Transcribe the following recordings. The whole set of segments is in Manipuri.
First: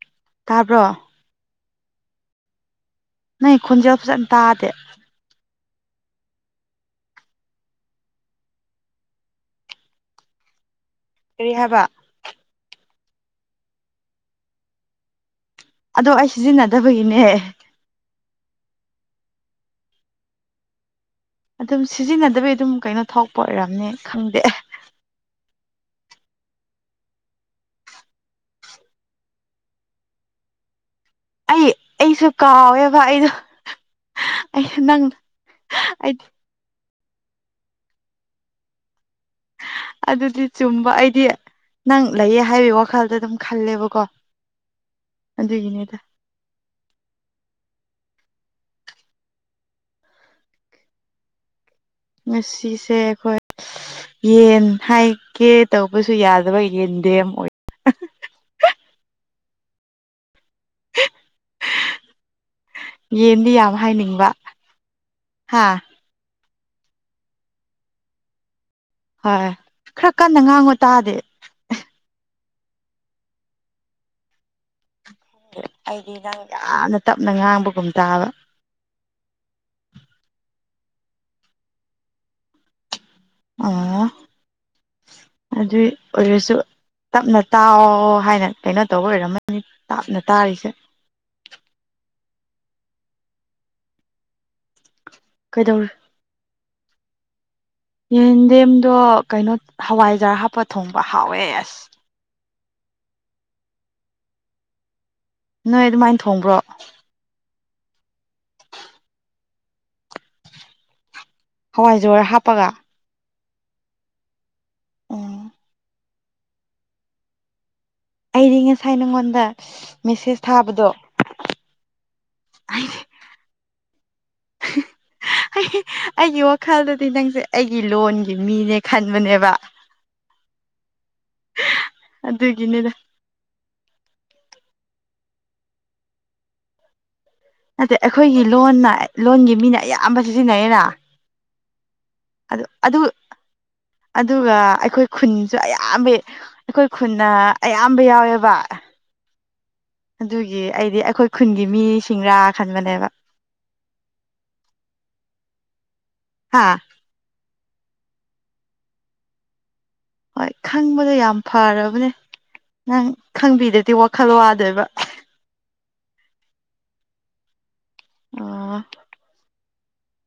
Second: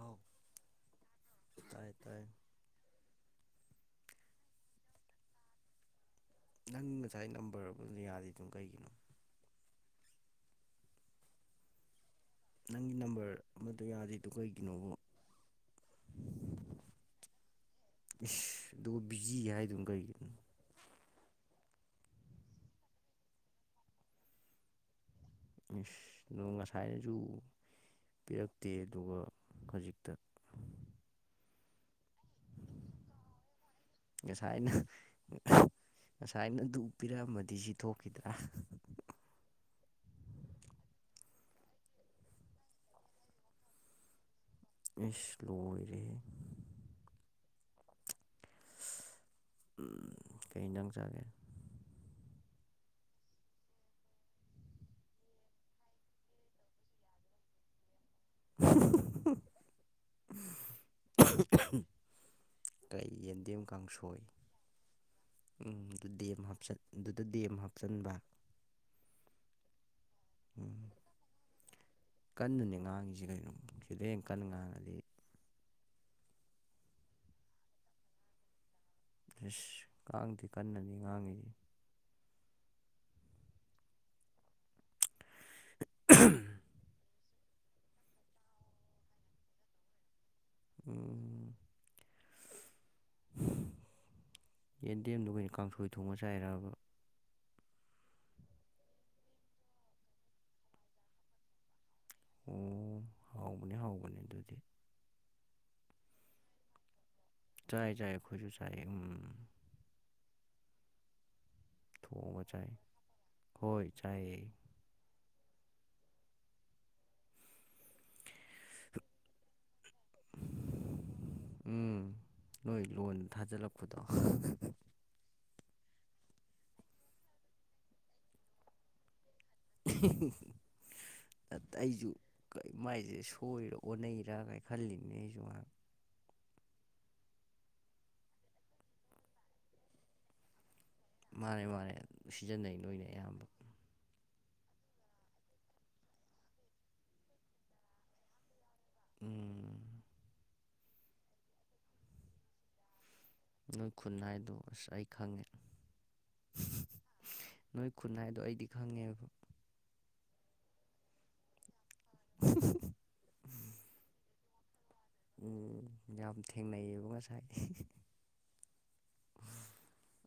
ꯑꯥꯎ ꯇꯥꯕ꯭ꯔꯣ ꯇꯥꯏ ꯇꯥꯏ ꯅꯣꯏ ꯈꯣꯟꯖꯦꯜ ꯐꯖꯅ ꯇꯥꯗꯦ ꯅꯪ ꯉꯁꯥꯏ ꯅꯝꯕꯔ ꯑꯃ ꯌꯥꯗ ꯑꯗꯨꯝ ꯀꯩꯒꯤꯅꯣ ꯑꯦꯔꯤꯍꯕ ꯅꯪꯒꯤ ꯅꯝꯕꯔ ꯑꯃꯗꯣ ꯌꯥꯗꯦꯗ ꯀꯩꯒꯤꯅꯣꯕ ꯑꯗꯣ ꯑꯩ ꯁꯤꯖꯤꯟꯅꯗꯕꯒꯤꯅꯦ ꯏꯁ ꯑꯗꯨꯒ ꯕꯤꯖꯤ ꯍꯥꯏꯗꯨꯅ ꯀꯔꯤꯒꯤꯅꯣ ꯑꯗꯨꯝ ꯁꯤꯖꯤꯟꯅꯗꯕꯩ ꯑꯗꯨꯝ ꯀꯩꯅꯣ ꯊꯣꯛꯄ ꯑꯣꯏꯔꯝꯅꯤ ꯈꯪꯗꯦ ꯑꯁ ꯅꯣꯡ ꯉꯁꯥꯏꯅꯖꯨ ꯄꯤꯔꯛꯇꯦ ꯑꯗꯨꯒ ꯈꯖꯤꯛꯇ ꯑꯩ ꯑꯩꯁꯨ ꯀꯥꯎꯋꯦꯕ ꯑꯩꯗꯣ ꯉꯁꯥꯏꯅ ꯑꯩꯁꯨ ꯅꯪ ꯑꯩꯗꯤ ꯄꯤꯔꯛꯑꯃꯝꯗꯤ ꯁꯤ ꯊꯣꯛꯈꯤꯗ꯭ꯔꯥ ꯑꯗꯨꯗꯤ ꯆꯨꯝꯕ ꯑꯩꯗꯤ ꯅꯪ ꯂꯩꯌꯦ ꯍꯥꯏꯕꯒꯤ ꯋꯥꯈꯜꯗ ꯑꯗꯨꯝ ꯈꯜꯂꯦꯕꯀꯣ ꯏꯁ ꯑꯗꯨꯒꯤꯅꯤꯗ ꯂꯏꯔ‌ꯦꯍ‌ꯦ ꯑꯝ ꯀꯩ ꯏꯟꯖꯥꯡ ꯆꯥꯒ‌ꯦ ꯉꯁꯤꯁꯦ ꯑꯩꯈꯣꯏ ꯌꯦꯟ ꯍꯥꯏꯒꯦ ꯇꯧꯕꯁꯨ ꯌꯥꯗꯕ ꯌꯦꯟꯗꯦꯝ ꯑꯣꯏ ꯑꯍꯝ ꯑꯍꯝ ꯀꯩ ꯌꯦꯟ ꯌꯦꯟꯗꯤ ꯗꯦꯝ ꯌꯥꯝ ꯀꯥꯡꯁꯣꯏ ꯍꯥꯏꯅꯤꯡꯕ ꯍꯥ ꯎꯝ ꯑꯗꯨꯗꯤ ꯆꯠ ꯑꯗꯨꯗ ꯗꯦꯝ ꯍꯥꯞꯆꯟꯕ ꯍꯣꯏ ꯈꯔ ꯀꯟꯅ ꯎꯝ ꯉꯥꯡꯉꫭ ꯇꯥꯗ‌ꯦ ꯀꯟꯅꯅꯦ ꯉꯥꯡꯉꯤꯖ‌ꯦ ꯀꯩꯅꫭ ꯁꯤꯗꯩ ꯍ‌ꯦꯟꯅ ꯀꯟꯅ ꯉꯥꯡꯉꯗꯤ ꯑꯩꯗꯤ ꯅꯪ ꯌꯥꯝꯅ ꯇꯞꯅ ꯉꯥꯡꯕꯒꯨꯝ ꯇꯥꯕ ꯏꯁꯁ ꯀꯡꯗ‌ꯦ ꯀꯟꯅꯅꯤ ꯉꯥꯡꯉꯤꯖꯤ ꯑ ꯑꯗꯨꯏ ꯑꯣꯏꯔꯁꯨ ꯇꯞꯅ ꯇꯥꯎꯑꯣ ꯍꯥꯏꯅ ꯀꯩꯅꯣ ꯇꯧꯕ ꯑꯣꯏꯔꯝꯃꯅꯤ ꯇꯞꯅ ꯇꯥꯔꯤꯁꯦ ꯎꯝ ꯌꯦꯟꯗꯦꯝꯗꯣ ꯀꯩꯅꫭ ꯀꯩꯗꯧꯔꯤ ꯀꯥꯡꯁꯣꯏ ꯊꯣꯡꯉ ꯆꯥꯏꯔꯕ ꯌꯦꯟꯗꯦꯝꯗꯣ ꯀꯩꯅꯣ ꯍꯋꯥꯏꯖꯥꯔ ꯍꯥꯞꯄ ꯊꯣꯡꯕ ꯍꯥꯎꯋꯦ ꯑꯁ ꯑꯣ ꯍꯥꯎꯕꯅꯦ ꯍꯥꯎꯕꯅꯦ ꯑꯗꯨꯗꯤ ꯅꯣꯏ ꯑꯗꯨꯃꯥꯏꯅ ꯊꯣꯡꯕ꯭ꯔꯣ ꯆꯥꯏ ꯆꯥꯏ ꯑꯩꯈꯣꯏꯁꯨ ꯆꯥꯏ ꯎꯝ ꯍꯋꯥꯏꯖꯔ ꯊꯣꯡꯉꯒ ꯆꯥꯏ ꯍꯥꯞꯄꯒ ꯍꯣꯏ ꯆꯥꯌ‌ꯦ ꯎꯝ ꯑꯩꯗꯤ ꯉꯁꯥꯏ ꯅꯪꯉꯣꯟꯗ ꯃꯦꯁꯦꯁ ꯊꯥꯕꯗꯣ ꯐꯨꯗꫭ ꯑꯩꯒꯤ ꯑꯩꯒꯤ ꯋꯥꯈꯜꯗꯗꯤ ꯅꯪꯁꯦ ꯑꯩꯒꯤ ꯂꯣꯟꯒꯤ ꯃꯤꯅꯦ ꯈꯟꯕꯅꯦꯕ ꯑꯩꯖꯨ ꯀꯩ ꯑꯗꯨꯒꯤꯅꯤꯗ ꯃꯥꯏꯖ‌ꯦ ꯁꯣꯏꯔꯣ ꯑꯣꯟ ꯅꯩꫪꯒꯥꯏ ꯈꯜꯂꯤꯅꯤ ꯑꯩꯖꯨ ꯉꯍꯥꯛ ꯅꯠꯇ‌ꯦ ꯑꯩꯈꯣꯏꯒꯤ ꯂꯣꯟꯅ ꯂꯣꯟꯒꯤ ꯃꯤꯅ ꯑꯌꯥꯝꯕ ꯁꯤꯖꯤꯟꯅꯩꯔ ꯃꯥꯅꯦ ꯃꯥꯅꯦ ꯁꯤꯖꯤꯟꯅꯩ ꯅꯣꯏꯅ ꯑꯌꯥꯝꯕ ꯑꯗꯨꯒ ꯑꯩꯈꯣꯏ ꯈꯨꯟꯁꯨ ꯑꯌꯥꯝꯕ ꯑꯩꯈꯣꯏ ꯈꯨꯟꯅ ꯑꯌꯥꯝꯕ ꯌꯥꯎꯋꯦꯕ ꯑꯗꯨꯒꯤ ꯑꯩꯗꯤ ꯑꯩꯈꯣꯏ ꯈꯨꯟꯒꯤ ꯃꯤ ꯁꯤꯡꯔꯥ ꯈꯟꯕꯅꯦꯕ ꯅꯣꯏ ꯈꯨꯟꯍꯥꯏꯗꯣ ꯑꯁ ꯑꯩ ꯈꯪꯉꯦ ꯍꯥꯥ ꯅꯣꯏ ꯈꯨꯟ ꯍꯥꯏꯗꯣ ꯑꯩꯗꯤ ꯈꯪꯉꯦꯕ ꯍꯣꯏ ꯈꯪꯕꯗꯣ ꯌꯥꯝ ꯐꯔꯕꯅꯦ ꯅꯪ ꯈꯪꯕꯤꯗꯗꯤ ꯋꯥꯈꯜ ꯋꯥ ꯋꯥꯗꫭꯏꯕ ꯎꯝ ꯌꯥꯝ ꯊꯦꯡꯅꯩꯌꯦꯕ ꯉꯁꯥꯏ ꯑ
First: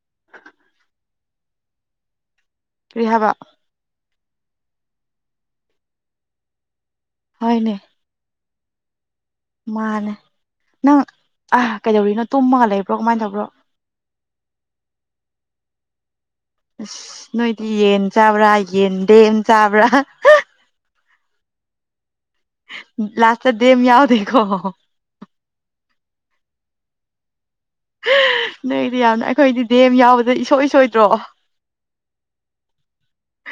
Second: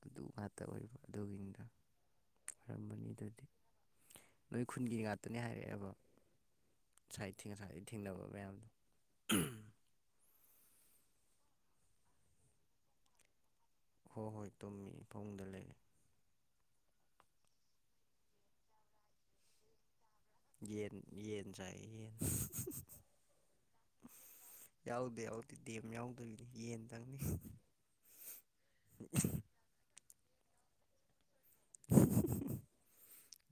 ꯑꯗꯨ ꯉꯥꯛꯇ ꯑꯣꯏꯕ ꯑꯗꯨꯒꯤꯗ ꯀꯔꯤ ꯑꯣꯏꯔꯝꯕꯅꯤ ꯍꯥꯏꯕ ꯑꯗꯨꯗꯤ ꯅꯣꯏ ꯈꯨꯟꯒꯤ ꯉꯥꯛꯇꯅꯦ ꯍꯥꯏꯔꯛꯑꯦꯕ ꯁꯥꯏ ꯍꯣꯏꯅꯦ ꯉꯁꯥꯏꯗꯒꯤ ꯊꯦꯡꯅꯕ ꯃꯌꯥꯝꯗꯣ ꯃꯥꯅꯦ ꯅꯪ ꯑ ꯀꯩꯗꯧꯔꯤꯅꯣ ꯇꯨꯝꯃꯒ ꯂꯩꯕ꯭ꯔꯣ ꯀꯃꯥꯏꯅ ꯇꯧꯕ꯭ꯔꯣ ꯍꯣꯏ ꯍꯣꯏ ꯇꯨꯝꯃꯤ ꯐꯕꯨꯡꯗ ꯂꯩꯔ‌ꯦ ꯑꯁ ꯅꯣꯏꯗꯤ ꯌꯦꯟ ꯆꯥꯕ꯭ꯔꯥ ꯌꯦꯟ ꯗꯦꯝ ꯆꯥꯕ꯭ꯔꯥ ꯌꯦꯟ ꯌꯦꯟ ꯆꯥꯏ ꯌꯦꯟ ꯂꯥꯁꯇ ꯗꯦꯝ ꯌꯥꯎꯗꯀꯣ ꯌꯥꯎꯗꯦ ꯌꯥꯎꯗꯦ ꯗꯦꯝ ꯌꯥꯎꯗꯕꯤꯅꯤ [inaudible] ꯅꯣꯏꯗꯤ ꯌꯥꯝꯅ ꯑꯩꯈꯣꯏꯗꯤ ꯗꯦꯝ ꯌꯥꯎꯕꯗ ꯏꯁꯣꯏ ꯁꯣꯏꯗ꯭ꯔꯣ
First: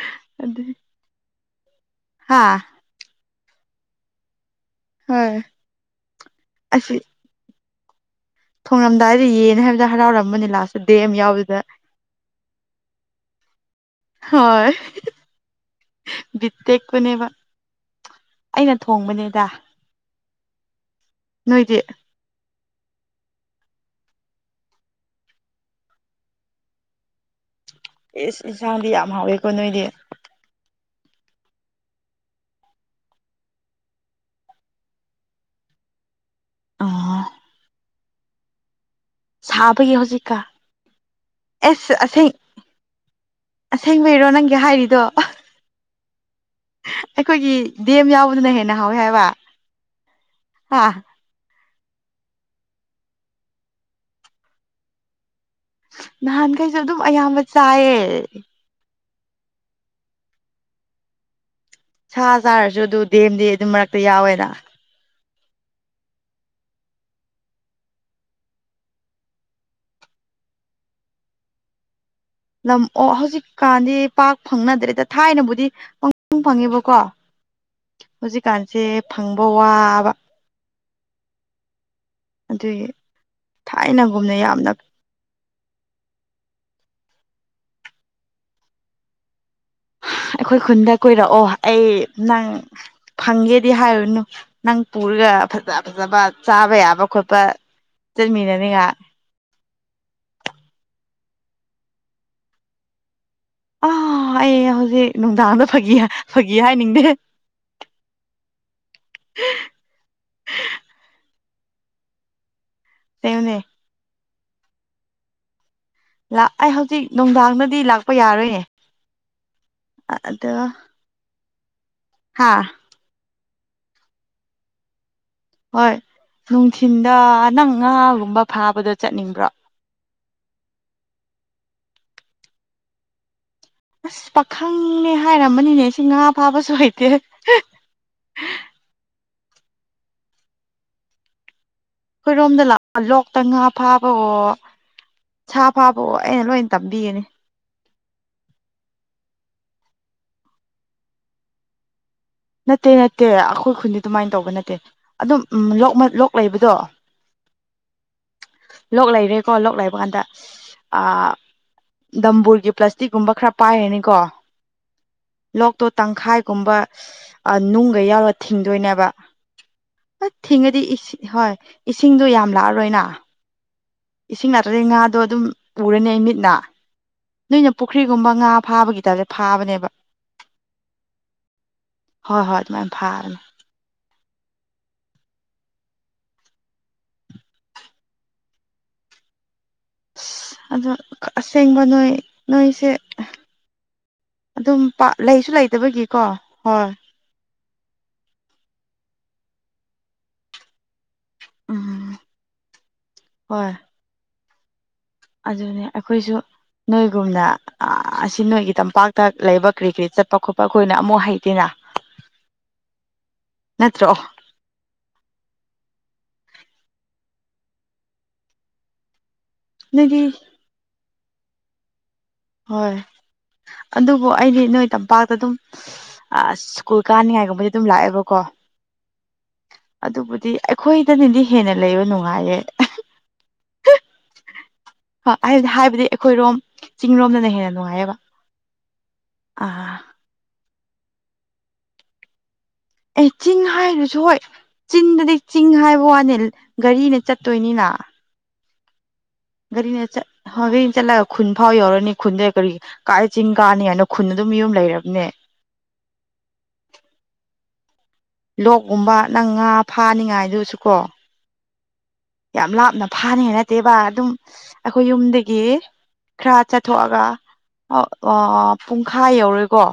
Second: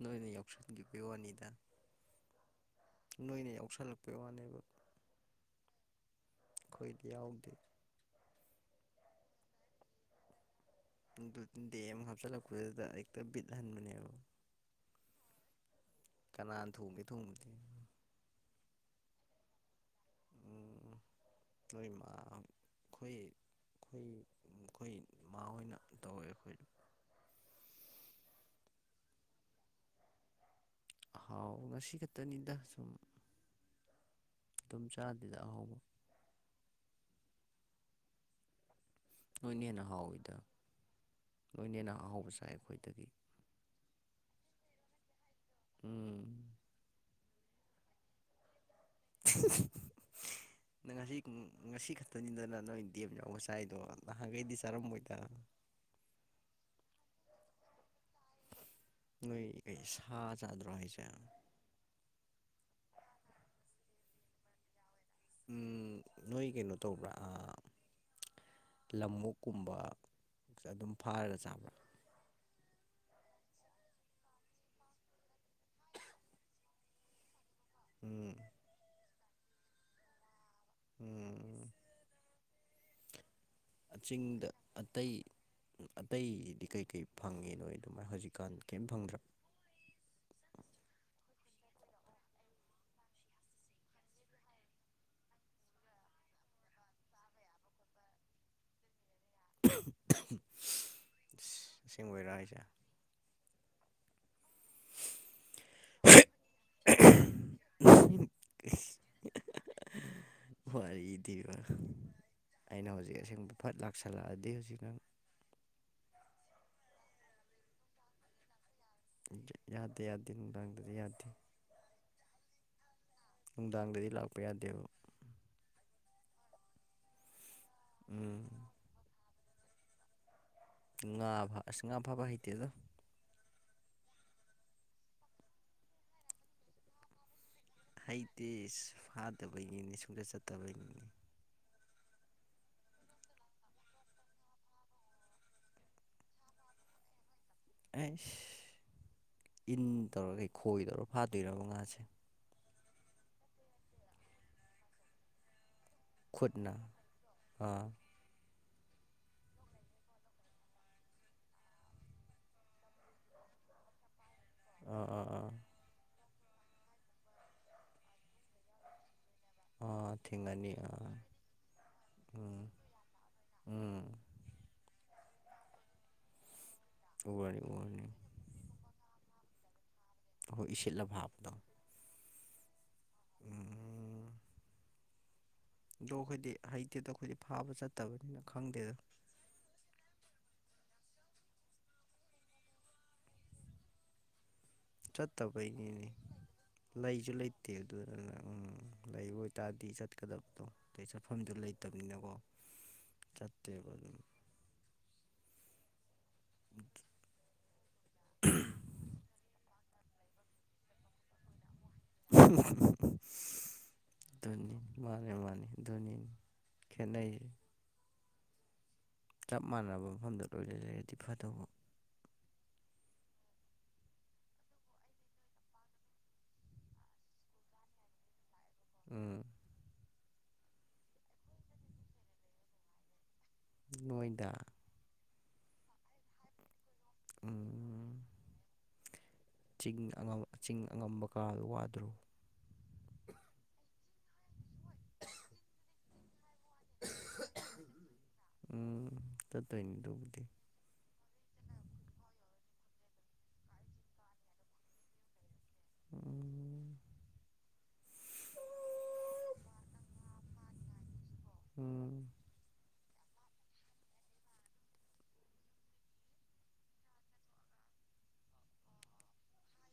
ꯅꯣꯏ ꯅ ꯑꯣꯁ ꯀ ꯀ ꯋꯥꯅꯤꯗ ꯍꯥꯥ ꯅꯣꯏꯅ ꯌꯥꯎꯁꯜꯂꯛꯄꯩ ꯋꯥꯅꯦꯕ ꯍꯣꯏ ꯑꯩꯈꯣꯏꯗꯤ ꯌꯥꯎꯗꯦ ꯊꯣꯡꯂꯝꯗꯥꯏꯗ ꯌꯦꯡꯅ ꯍꯥꯏꯕꯗ ꯍꯔꯥꯎꯔꯝꯃꯅꯤ ꯂꯥꯁ ꯑꯗ ꯗꯦꯝ ꯍꯥꯞꯆꯤꯜꯂꯛꯄꯗꯨꯗ ꯍꯦꯛꯇ ꯕꯤꯠ ꯍꯟꯕꯅꯦꯕ ꯍꯣꯏ ꯕꯤꯠ ꯀꯅꯥ ꯊꯣꯡꯒꯦ ꯇꯦꯛꯄꯅꯦꯕ ꯊꯣꯡꯕꯗꯦ ꯑꯩꯅ ꯊꯣꯡꯕꯅꯦꯗ ꯎꯝ ꯅꯣꯏꯗꯤ ꯅꯣꯏꯃꯥ ꯑꯩꯈꯣꯏ ꯑꯩꯈꯣꯏ ꯑꯩꯈꯣꯏ ꯏꯃꯥꯣꯏꯅ ꯇꯧꯋꯦ ꯑꯩꯈꯣꯏꯗ [inaudible] ꯑꯦꯁ ꯏꯟꯁꯥꯡꯗꯤ ꯌꯥꯝ ꯍꯥꯎꯋꯦꯀꯣ ꯅꯣꯏꯗꯤ ꯍꯥꯎ ꯉꯁꯤ ꯈꯛꯇꯅꯤꯗ ꯁꯨꯝ ꯇꯨꯆꯥ ꯍꯥꯗꯤꯗꯍꯣ ꯃ ꯑ ꯅꯣꯏꯅ ꯍꯦꯟꯅ ꯁꯥꯕꯒꯤ ꯍꯥꯎꯋꯤꯗ ꯍꯧꯖꯤꯛꯀꯥ ꯅꯣꯏꯅꯦꯅ ꯑꯦꯁ ꯑꯍꯥꯎꯕ ꯑꯁꯦꯡ ꯆꯥꯏ ꯑꯩꯈꯣꯏꯗꯒꯤ ꯑꯁꯦꯡꯕꯩꯔꯣ ꯅꯪꯒꯤ ꯍꯥꯏꯔꯤꯗꯣ ꯎꯝ ꯑꯩꯈꯣꯏꯒꯤ ꯗꯦꯝ ꯌꯥꯎꯕꯗꯨꯅ ꯍꯦꯟꯅ ꯍꯥꯎꯋꯦ ꯍꯥꯏꯕ ꯍꯥ ꯅꯪ ꯉꯁꯤ ꯉꯁꯤ ꯈꯛꯇꯅꯤꯗꯅ ꯅꯣꯏ ꯗꯦꯝ ꯌꯥꯎꯕ ꯆꯥꯏꯗꯣ ꯅꯍꯥꯟꯈꯩꯗꯤ ꯆꯥꯔꯝꯃꯣꯏꯗ ꯅꯍꯥꯟꯈꯩꯁꯨ ꯑꯗꯨꯝ ꯑꯌꯥꯝꯕ ꯆꯥꯏꯌꯦ ꯅꯣꯏ ꯀꯩ ꯁꯥ ꯆꯥꯗ꯭ꯔꫭ ꯍꯥꯏꯁꯦ ꯁꯥ ꯆꯥꯔꯁꯨ ꯑꯗꯨ ꯗꯦꯝꯗꯤ ꯑꯗꯨꯝ ꯃꯔꯛꯇ ꯌꯥꯎꯋꯦꯅ ꯅꯣꯏ ꯀꯩꯅꯣ ꯇꯧꯕ꯭ꯔꯥ ꯑꯥ ꯂꯃꯣꯛꯛꯀꯨꯝꯕ ꯑꯗꯨꯝ ꯐꯥꯔꯒ ꯆꯥꯕ꯭ꯔꯥ ꯂꯝ ꯑꯣꯛ ꯍꯧꯖꯤꯛꯀꯥꯟꯗꯤ ꯄꯥꯛ ꯐꯪꯅꯗ꯭ꯔꯦꯗ ꯊꯥꯏꯅꯕꯨꯗꯤ ꯄꯪꯪ ꯐꯪ ꯐꯪꯉꯦꯕꯀꯣ ꯎꯝ ꯍꯧꯖꯤꯛꯀꯥꯟꯁꯦ ꯐꯪꯕ ꯋꯥꯕ ꯎꯝ ꯑꯗꯨꯒꯤ ꯊꯥꯏꯅꯒꯨꯝꯅ ꯆꯤꯡꯗ ꯌꯥꯝꯅ ꯑꯇꯩ ꯑꯇꯩꯗꯤ ꯀꯩ ꯀꯩ ꯐꯪꯉꯤ ꯅꯣꯏ ꯑꯗꯨꯃꯥꯏꯅ ꯍꯧꯖꯤꯛꯀꯥꯟ ꯀꯩꯝ ꯐꯪꯗ꯭ꯔꫭ ꯑꯩꯈꯣꯏ ꯈꯨꯟꯗ ꯀꯨꯏꯔꯛꯑꯣ ꯑꯩ ꯅꯪ ꯐꯪꯒꯦꯗꯤ ꯍꯥꯏꯔꯨꯅꯨ ꯅꯪ ꯄꯨꯔꯒ ꯐꯖ ꯐꯖꯕ ꯆꯥꯕ ꯌꯥꯕ ꯈꯣꯠꯄ ꯆꯠꯃꯤꯟꯅ ꯅꯤꯉꯥꯏ ꯑꯁꯦꯡꯕꯔꫭ ꯍꯥꯏꯁꯦ ꯑꯥ ꯑꯩ ꯍꯧꯖꯤꯛ ꯅꯨꯡꯗꯥꯡꯗ ꯐꯒꯤ ꯐꯒꯤ ꯍꯥꯏꯅꯤꯡꯗꯦ ꯋꯥꯔꯤꯗꯤ ꯑꯩꯅ ꯍꯧꯖꯤꯛ ꯀꯩꯅꯣꯅꯦ ꯑꯁꯦꯡꯕ ꯐꯠ ꯂꯥꯛꯁꯜꯂꯛꯑꯗꯤ ꯍꯧꯖꯤꯛ ꯅꯪ ꯑꯩ ꯍꯧꯖꯤꯛ ꯅꯨꯡꯗꯥꯡꯗꯗꯤ ꯂꯥꯛꯄ ꯌꯥꯔꯣꯏꯅꯦ ꯌꯥꯗꯦ ꯌꯥꯗꯦ ꯑꯗꯣ ꯅꯨꯡꯗꯥꯡꯗꯗꯤ ꯌꯥꯗꯦ ꯍꯥ ꯅꯨꯡꯗꯥꯡꯗꯗꯤ ꯂꯥꯛꯄ ꯌꯥꯗꯦꯕ ꯍꯣꯏ ꯅꯨꯡꯊꯤꯟꯗ ꯅꯪ ꯉꯥꯒꯨꯝꯕ ꯎꯝ ꯐꯥꯕꯗꯣ ꯆꯠꯅꯤꯡꯕ꯭ꯔꯣ ꯉꯥ ꯐ ꯑꯁꯉꯥ ꯐꯥꯕ ꯍꯩꯇꯦꯗ ꯑꯁ ꯄꯥꯈꯪꯅꯦ ꯍꯥꯏꯔꯝꯕꯅꯤꯅꯦ ꯁꯤ ꯉꯥ ꯐꯥꯕꯁꯨ ꯍꯩꯇꯦ ꯍꯩꯇꯦ ꯏꯁ ꯐꯥꯗꯕꯩꯅꯤꯅ‌ꯦ ꯁꯨꯡꯆꯠ ꯆꯠꯇꯕꯒꯤꯅꯤ ꯑꯩꯈꯣꯏꯔꯣꯝꯗ ꯂꯥꯛ ꯂꯣꯛꯇ ꯉꯥ ꯐꯥꯕꯋꯣ ꯁꯥ ꯐꯥꯕꯑꯣ ꯑꯩꯅ ꯂꯣꯏ ꯇꯝꯕꯤꯒꯅꯤ ꯑꯩꯁ ꯏꯟ ꯇꯧꯔꯒ ꯈꯣꯏ ꯇꯧꯔ ꯐꯥꯗꯣꯏꯔꯕ ꯉꯥꯁꯦ ꯅꯠꯇꯦ ꯅꯠꯇꯦ ꯑꯩꯈꯣꯏ ꯈꯨꯟꯗꯤ ꯑꯗꯨꯃꯥꯏꯅ ꯇꯧꯕ ꯅꯠꯇꯦ ꯑꯗꯨꯝ ꯈꯨꯃꯠ ꯂꯣꯛ ꯂꯩꯕꯗꯣ ꯈꯨꯠꯅ ꯑꯥ ꯂꯣꯛ ꯂꯩꯔꯦꯀꯣ ꯂꯣꯛ ꯂꯩꯕ ꯀꯥꯟꯗ ꯑꯥ ꯗꯝꯕꯨꯔꯒꯤ ꯄ꯭ꯂꯥꯁꯇꯤꯛꯀꯨꯝꯕ ꯈꯔ ꯄꯥꯏꯔꯅꯤꯀꯣ ꯑꯥ ꯑꯥ ꯑꯥ ꯂꯣꯛꯇꯣ ꯇꯪꯈꯥꯏꯒꯨꯝꯕ ꯑꯥ ꯅꯨꯡꯒ ꯌꯥꯎꯔ ꯊꯤꯡꯗꯣꯏꯅꯦꯕ ꯑꯥ ꯍꯣꯏ ꯊꯦꯡꯉꯅꯤ ꯊꯤꯡꯉꯗꯤ ꯑꯥ ꯍꯣꯏ ꯏꯁꯤꯡꯗꯣ ꯌꯥꯝ ꯎꯝ ꯂꯥꯛꯑꯔꯣꯏꯅ ꯎꯝ ꯏꯁꯤꯡ ꯂꯛꯇꯔꯗ ꯉꯥꯗꯣ ꯑꯗꯨꯝ ꯎꯔꯅꯤ ꯑꯩ ꯃꯤꯠꯅ ꯎꯔꯅꯤ ꯅꯣꯏꯅ ꯎꯔꯅꯤ ꯄꯨꯈ꯭ꯔꯤꯒꯨꯝꯕ ꯉꯥ ꯐꯥꯕꯒꯤ ꯇꯥꯏꯞꯇ ꯐꯥꯕꯅꯦꯕ ꯍꯣꯏ ꯏꯁꯤꯠꯂ ꯐꯚꯥꯕꯗꫭ ꯍꯣꯏ ꯍꯣꯏ ꯑꯗꯨꯃꯥꯏ ꯐꯥꯕꯅꯦ ꯑꯗꯣ ꯑꯩꯈꯣꯏꯗꯤ ꯍꯩꯇꯦꯗꯣ ꯑꯩꯈꯣꯏꯗꯤ ꯐꯥꯕ ꯆꯠꯇꯕꯅꯤꯅ ꯈꯪꯗꯦꯗꯥ ꯑꯁ ꯑꯗꯣ ꯑꯁꯦꯡꯕ ꯅꯣꯏ ꯅꯣꯏꯁꯦ ꯑꯗꯨꯝ ꯂꯩꯁꯨ ꯆꯠꯇꯕꯩꯅꯦꯅꯦ ꯂꯩꯇꯕꯒꯤꯀꯣ ꯍꯣꯏ ꯂꯩꯁꯨ ꯂꯩꯇꯦ ꯑꯗꯨꯗꯨꯅ ꯎꯝ ꯂꯩꯕ ꯑꫭꯏꯇꯥꯔꯗꯤ ꯆꯠꯀꯗꯕꯗꯣꯇꯩ ꯆ ꯃꯐꯝꯗꯨ ꯎꯝ ꯂꯩꯇꯕꯅꯤꯅꯀꯣ ꯍꯣꯏ ꯆꯠꯇꯦꯕ ꯑꯗꯨꯝ ꯑꯗꯨꯅꯦ ꯑꯩꯈꯣꯏꯁꯨ ꯅꯣꯏꯒꯨꯝꯅ ꯑꯁꯤ ꯅꯣꯏꯒꯤ ꯇꯝꯄꯥꯛꯇ ꯂꯩꯕ ꯀ꯭ꯔꯤꯀꯔꯤꯠ ꯆꯠꯄ ꯈꯣꯠꯄ ꯑꯩꯈꯣꯏꯅ ꯑꯃꯨꯛ ꯍꯩꯇꯦꯅ ꯅꯠꯇ꯭ꯔꯣ ꯅꯤ ꯃꯥꯅꯦ ꯃꯥꯅꯤ ꯑꯥꯗꯨꯅꯤꯅ‌ꯦ ꯈꯦꯠꯅꯩ ꯆꯞ ꯃꯥꯟꯅꯕ ꯅꯣꯏꯗꯤ ꯃꯐꯝꯗ ꯂꯣꯏꯅ ꯂꯩꯔꯗꯤ ꯐꯗꯧꯕ ꯍꯣꯏ ꯑꯗꯨꯕꯨ ꯑꯩꯗꯤ ꯅꯣꯏ ꯇꯝꯄꯥꯛꯇ ꯑꯗꯨꯝ ꯑ ꯁ꯭ꯀꯨꯜ ꯀꯥꯅꯤꯡꯉꯥꯏꯒꯨꯝꯕꯗꯤ ꯑꯗꯨꯝ ꯂꯥꯛꯑꯦꯕꯀꯣ ꯎꯝ ꯑꯗꯨꯕꯨꯗꯤ ꯑꯩꯈꯣꯏꯗꯅꯦꯗꯤ ꯍꯦꯟꯅ ꯂꯩꯕ ꯅꯨꯡꯉꯥꯏꯌꯦ ꯅꯣꯏꯗ ꯍ ꯑꯩꯗꯤ ꯍꯥꯏꯕꯗꯤ ꯑꯩꯈꯣꯏꯔꯣꯝ ꯆꯤꯡꯔꯣꯝꯗꯅ ꯍꯦꯟꯅ ꯅꯨꯡꯉꯥꯏꯌꯦꯕ ꯎꯝ ꯑꯥ ꯆꯤꯡ ꯆꯤꯡ ꯑꯉꯝꯕ ꯀꯥꯗꯨ ꯋꯥꯗ꯭ꯔꯣ ꯑꯩ ꯆꯤꯡ ꯍꯥꯏꯔꯁꯨ ꯍꯣꯏ ꯆꯤꯟꯗꯗꯤ ꯆꯤꯡ ꯍꯥꯏꯕ ꯋꯥꯅꯤ ꯒꯥꯔꯤꯅ ꯆꯠꯇꯣꯏꯅꯤꯅ ꯎꯝ ꯆꯠꯇꯣꯏꯅꯤ ꯒꯥꯔꯤꯅ ꯆꯠꯏ ꯑꯗꯨꯕꯨꯗꯤ ꯒꯥꯔꯤꯅ ꯆꯠꯂꯒ ꯈꯨꯟ ꯐꯥꯎ ꯌꯧꯔꯅꯤ ꯈꯨꯟꯗ ꯀꯔꯤ ꯀꯥꯏ ꯆꯤꯡ ꯀꯥꯅꯤ ꯍꯥꯏꯅ ꯈꯨꯟꯅ ꯑꯗꯨꯝ ꯌꯨꯝ ꯂꯩꯔꯕꯅꯦ ꯎ ꯂꯣꯛꯀꯨꯝꯕ ꯅꯪ ꯉꯥ ꯐꯥꯅꯤꯉꯥꯏꯗꯨꯁꯨ ꯀꯣ ꯎꯝ ꯌꯥꯝ ꯂꯥꯞꯅ ꯐꯥꯅꯤ ꯅꯠꯇꯦꯕ ꯑꯗꯨꯝ ꯑꯩꯈꯣꯏ ꯌꯨꯝꯗꯒꯤ ꯈꯔ ꯆꯠꯊꯣꯛꯑꯒ ꯄꯨꯡꯈꯥꯏ ꯌꯧꯔꯣꯏꯀꯣ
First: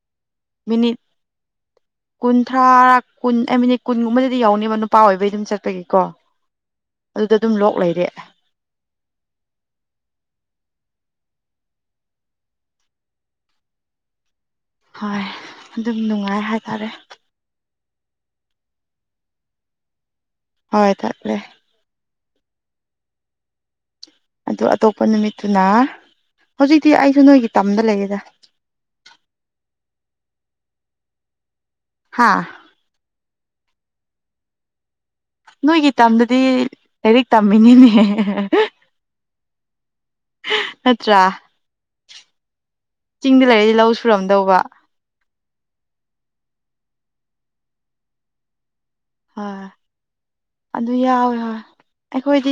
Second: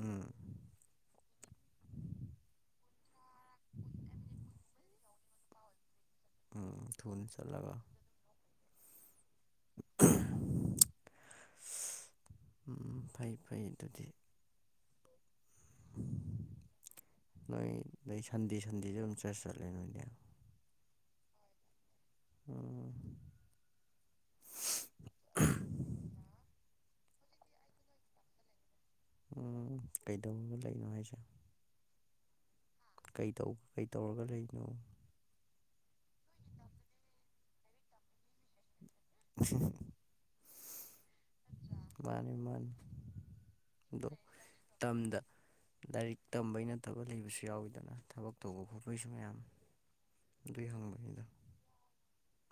ꯎꯝ ꯃꯤꯅꯤꯠ ꯀꯨꯟꯊ꯭ꯔꯥ ꯀꯨꯟ ꯑꯩ ꯃꯤꯅꯤꯠ ꯀꯨꯟꯒꯨꯝꯕꯗꯗꯤ ꯌꯥꯎꯅꯦꯕ ꯅꯨꯄꯥ ꯑꯣꯏꯕꯩ ꯑꯗꯨꯝ ꯆꯠꯄꯒꯤꯀꯣ ꯎꯝ ꯊꯨꯅ ꯑꯗꯨꯗ ꯑꯗꯨꯝ ꯂꯣꯛ ꯂꯩꯔꯦ ꯑꯥꯍꯝ ꯎꯝ ꯐꯩ ꯐꯩ ꯑꯗꯨꯗꯤ ꯍꯣꯏ ꯑꯗꯨꯝ ꯅꯨꯡꯉꯥꯏ ꯍꯥꯏꯇꯥꯔꯦ ꯑꯗꯩ ꯁꯟꯗꯦ ꯁꯟꯗꯦꯁꯨ ꯑꯗꯨꯝ ꯆꯔꯆ ꯆꯠꯂꯦ ꯅꯣꯏꯗꯤ ꯍꯣꯏ ꯇꯥꯛꯂꯦ ꯎꯝ ꯑꯗꯨ ꯑꯇꯣꯞꯄ ꯅꯨꯃꯤꯠꯇꯨꯅ ꯍꯧꯖꯤꯛꯇꯤ ꯑꯩꯁꯨ ꯅꯣꯏꯒꯤ ꯇꯝꯗ ꯂꯩꯌꯦꯗ ꯎꯝ ꯀꯩꯗꯧ ꯂꯩꯅꯣ ꯍꯥꯏꯁꯦ ꯍꯥꯥ ꯀꯩꯇꯧ ꯀꯩ ꯇꯧꯔꯒ ꯂꯩꯅꯣ ꯅꯣꯏꯒꯤ ꯇꯝꯗꯗꯤ ꯂꯥꯏꯔꯤꯛ ꯇꯝꯃꯤꯅꯤꯅꯦ [inaudible] ꯅꯠꯇ꯭ꯔꯥ ꯃꯥꯅꯤ ꯃꯥꯅꯤ ꯆꯤꯡꯗ ꯂꯩꯔꯗꯤ ꯂꯧ ꯑꯗꯣ ꯁꯨꯔꯝꯗꯧꯕ ꯇꯝꯗ ꯂꯥꯏꯔꯤꯛ ꯇꯝꯕꯩ ꯅꯠꯇꯕ ꯂꯩꯕꯁꯨ ꯌꯥꯎꯋꯤꯗꯅ ꯊꯕꯛ ꯇꯧꯕ ꯈꯣꯠ ꯑꯩꯈꯣꯏꯁꯨ ꯃꯌꯥꯝ ꯍꯣꯏ ꯑꯗꯨꯏ ꯑꯗꯨ ꯍꯪꯕꯅꯤꯗ ꯌꯥꯎꯋꯦ ꯍꯣꯏ ꯑꯩꯈꯣꯏꯗꯤ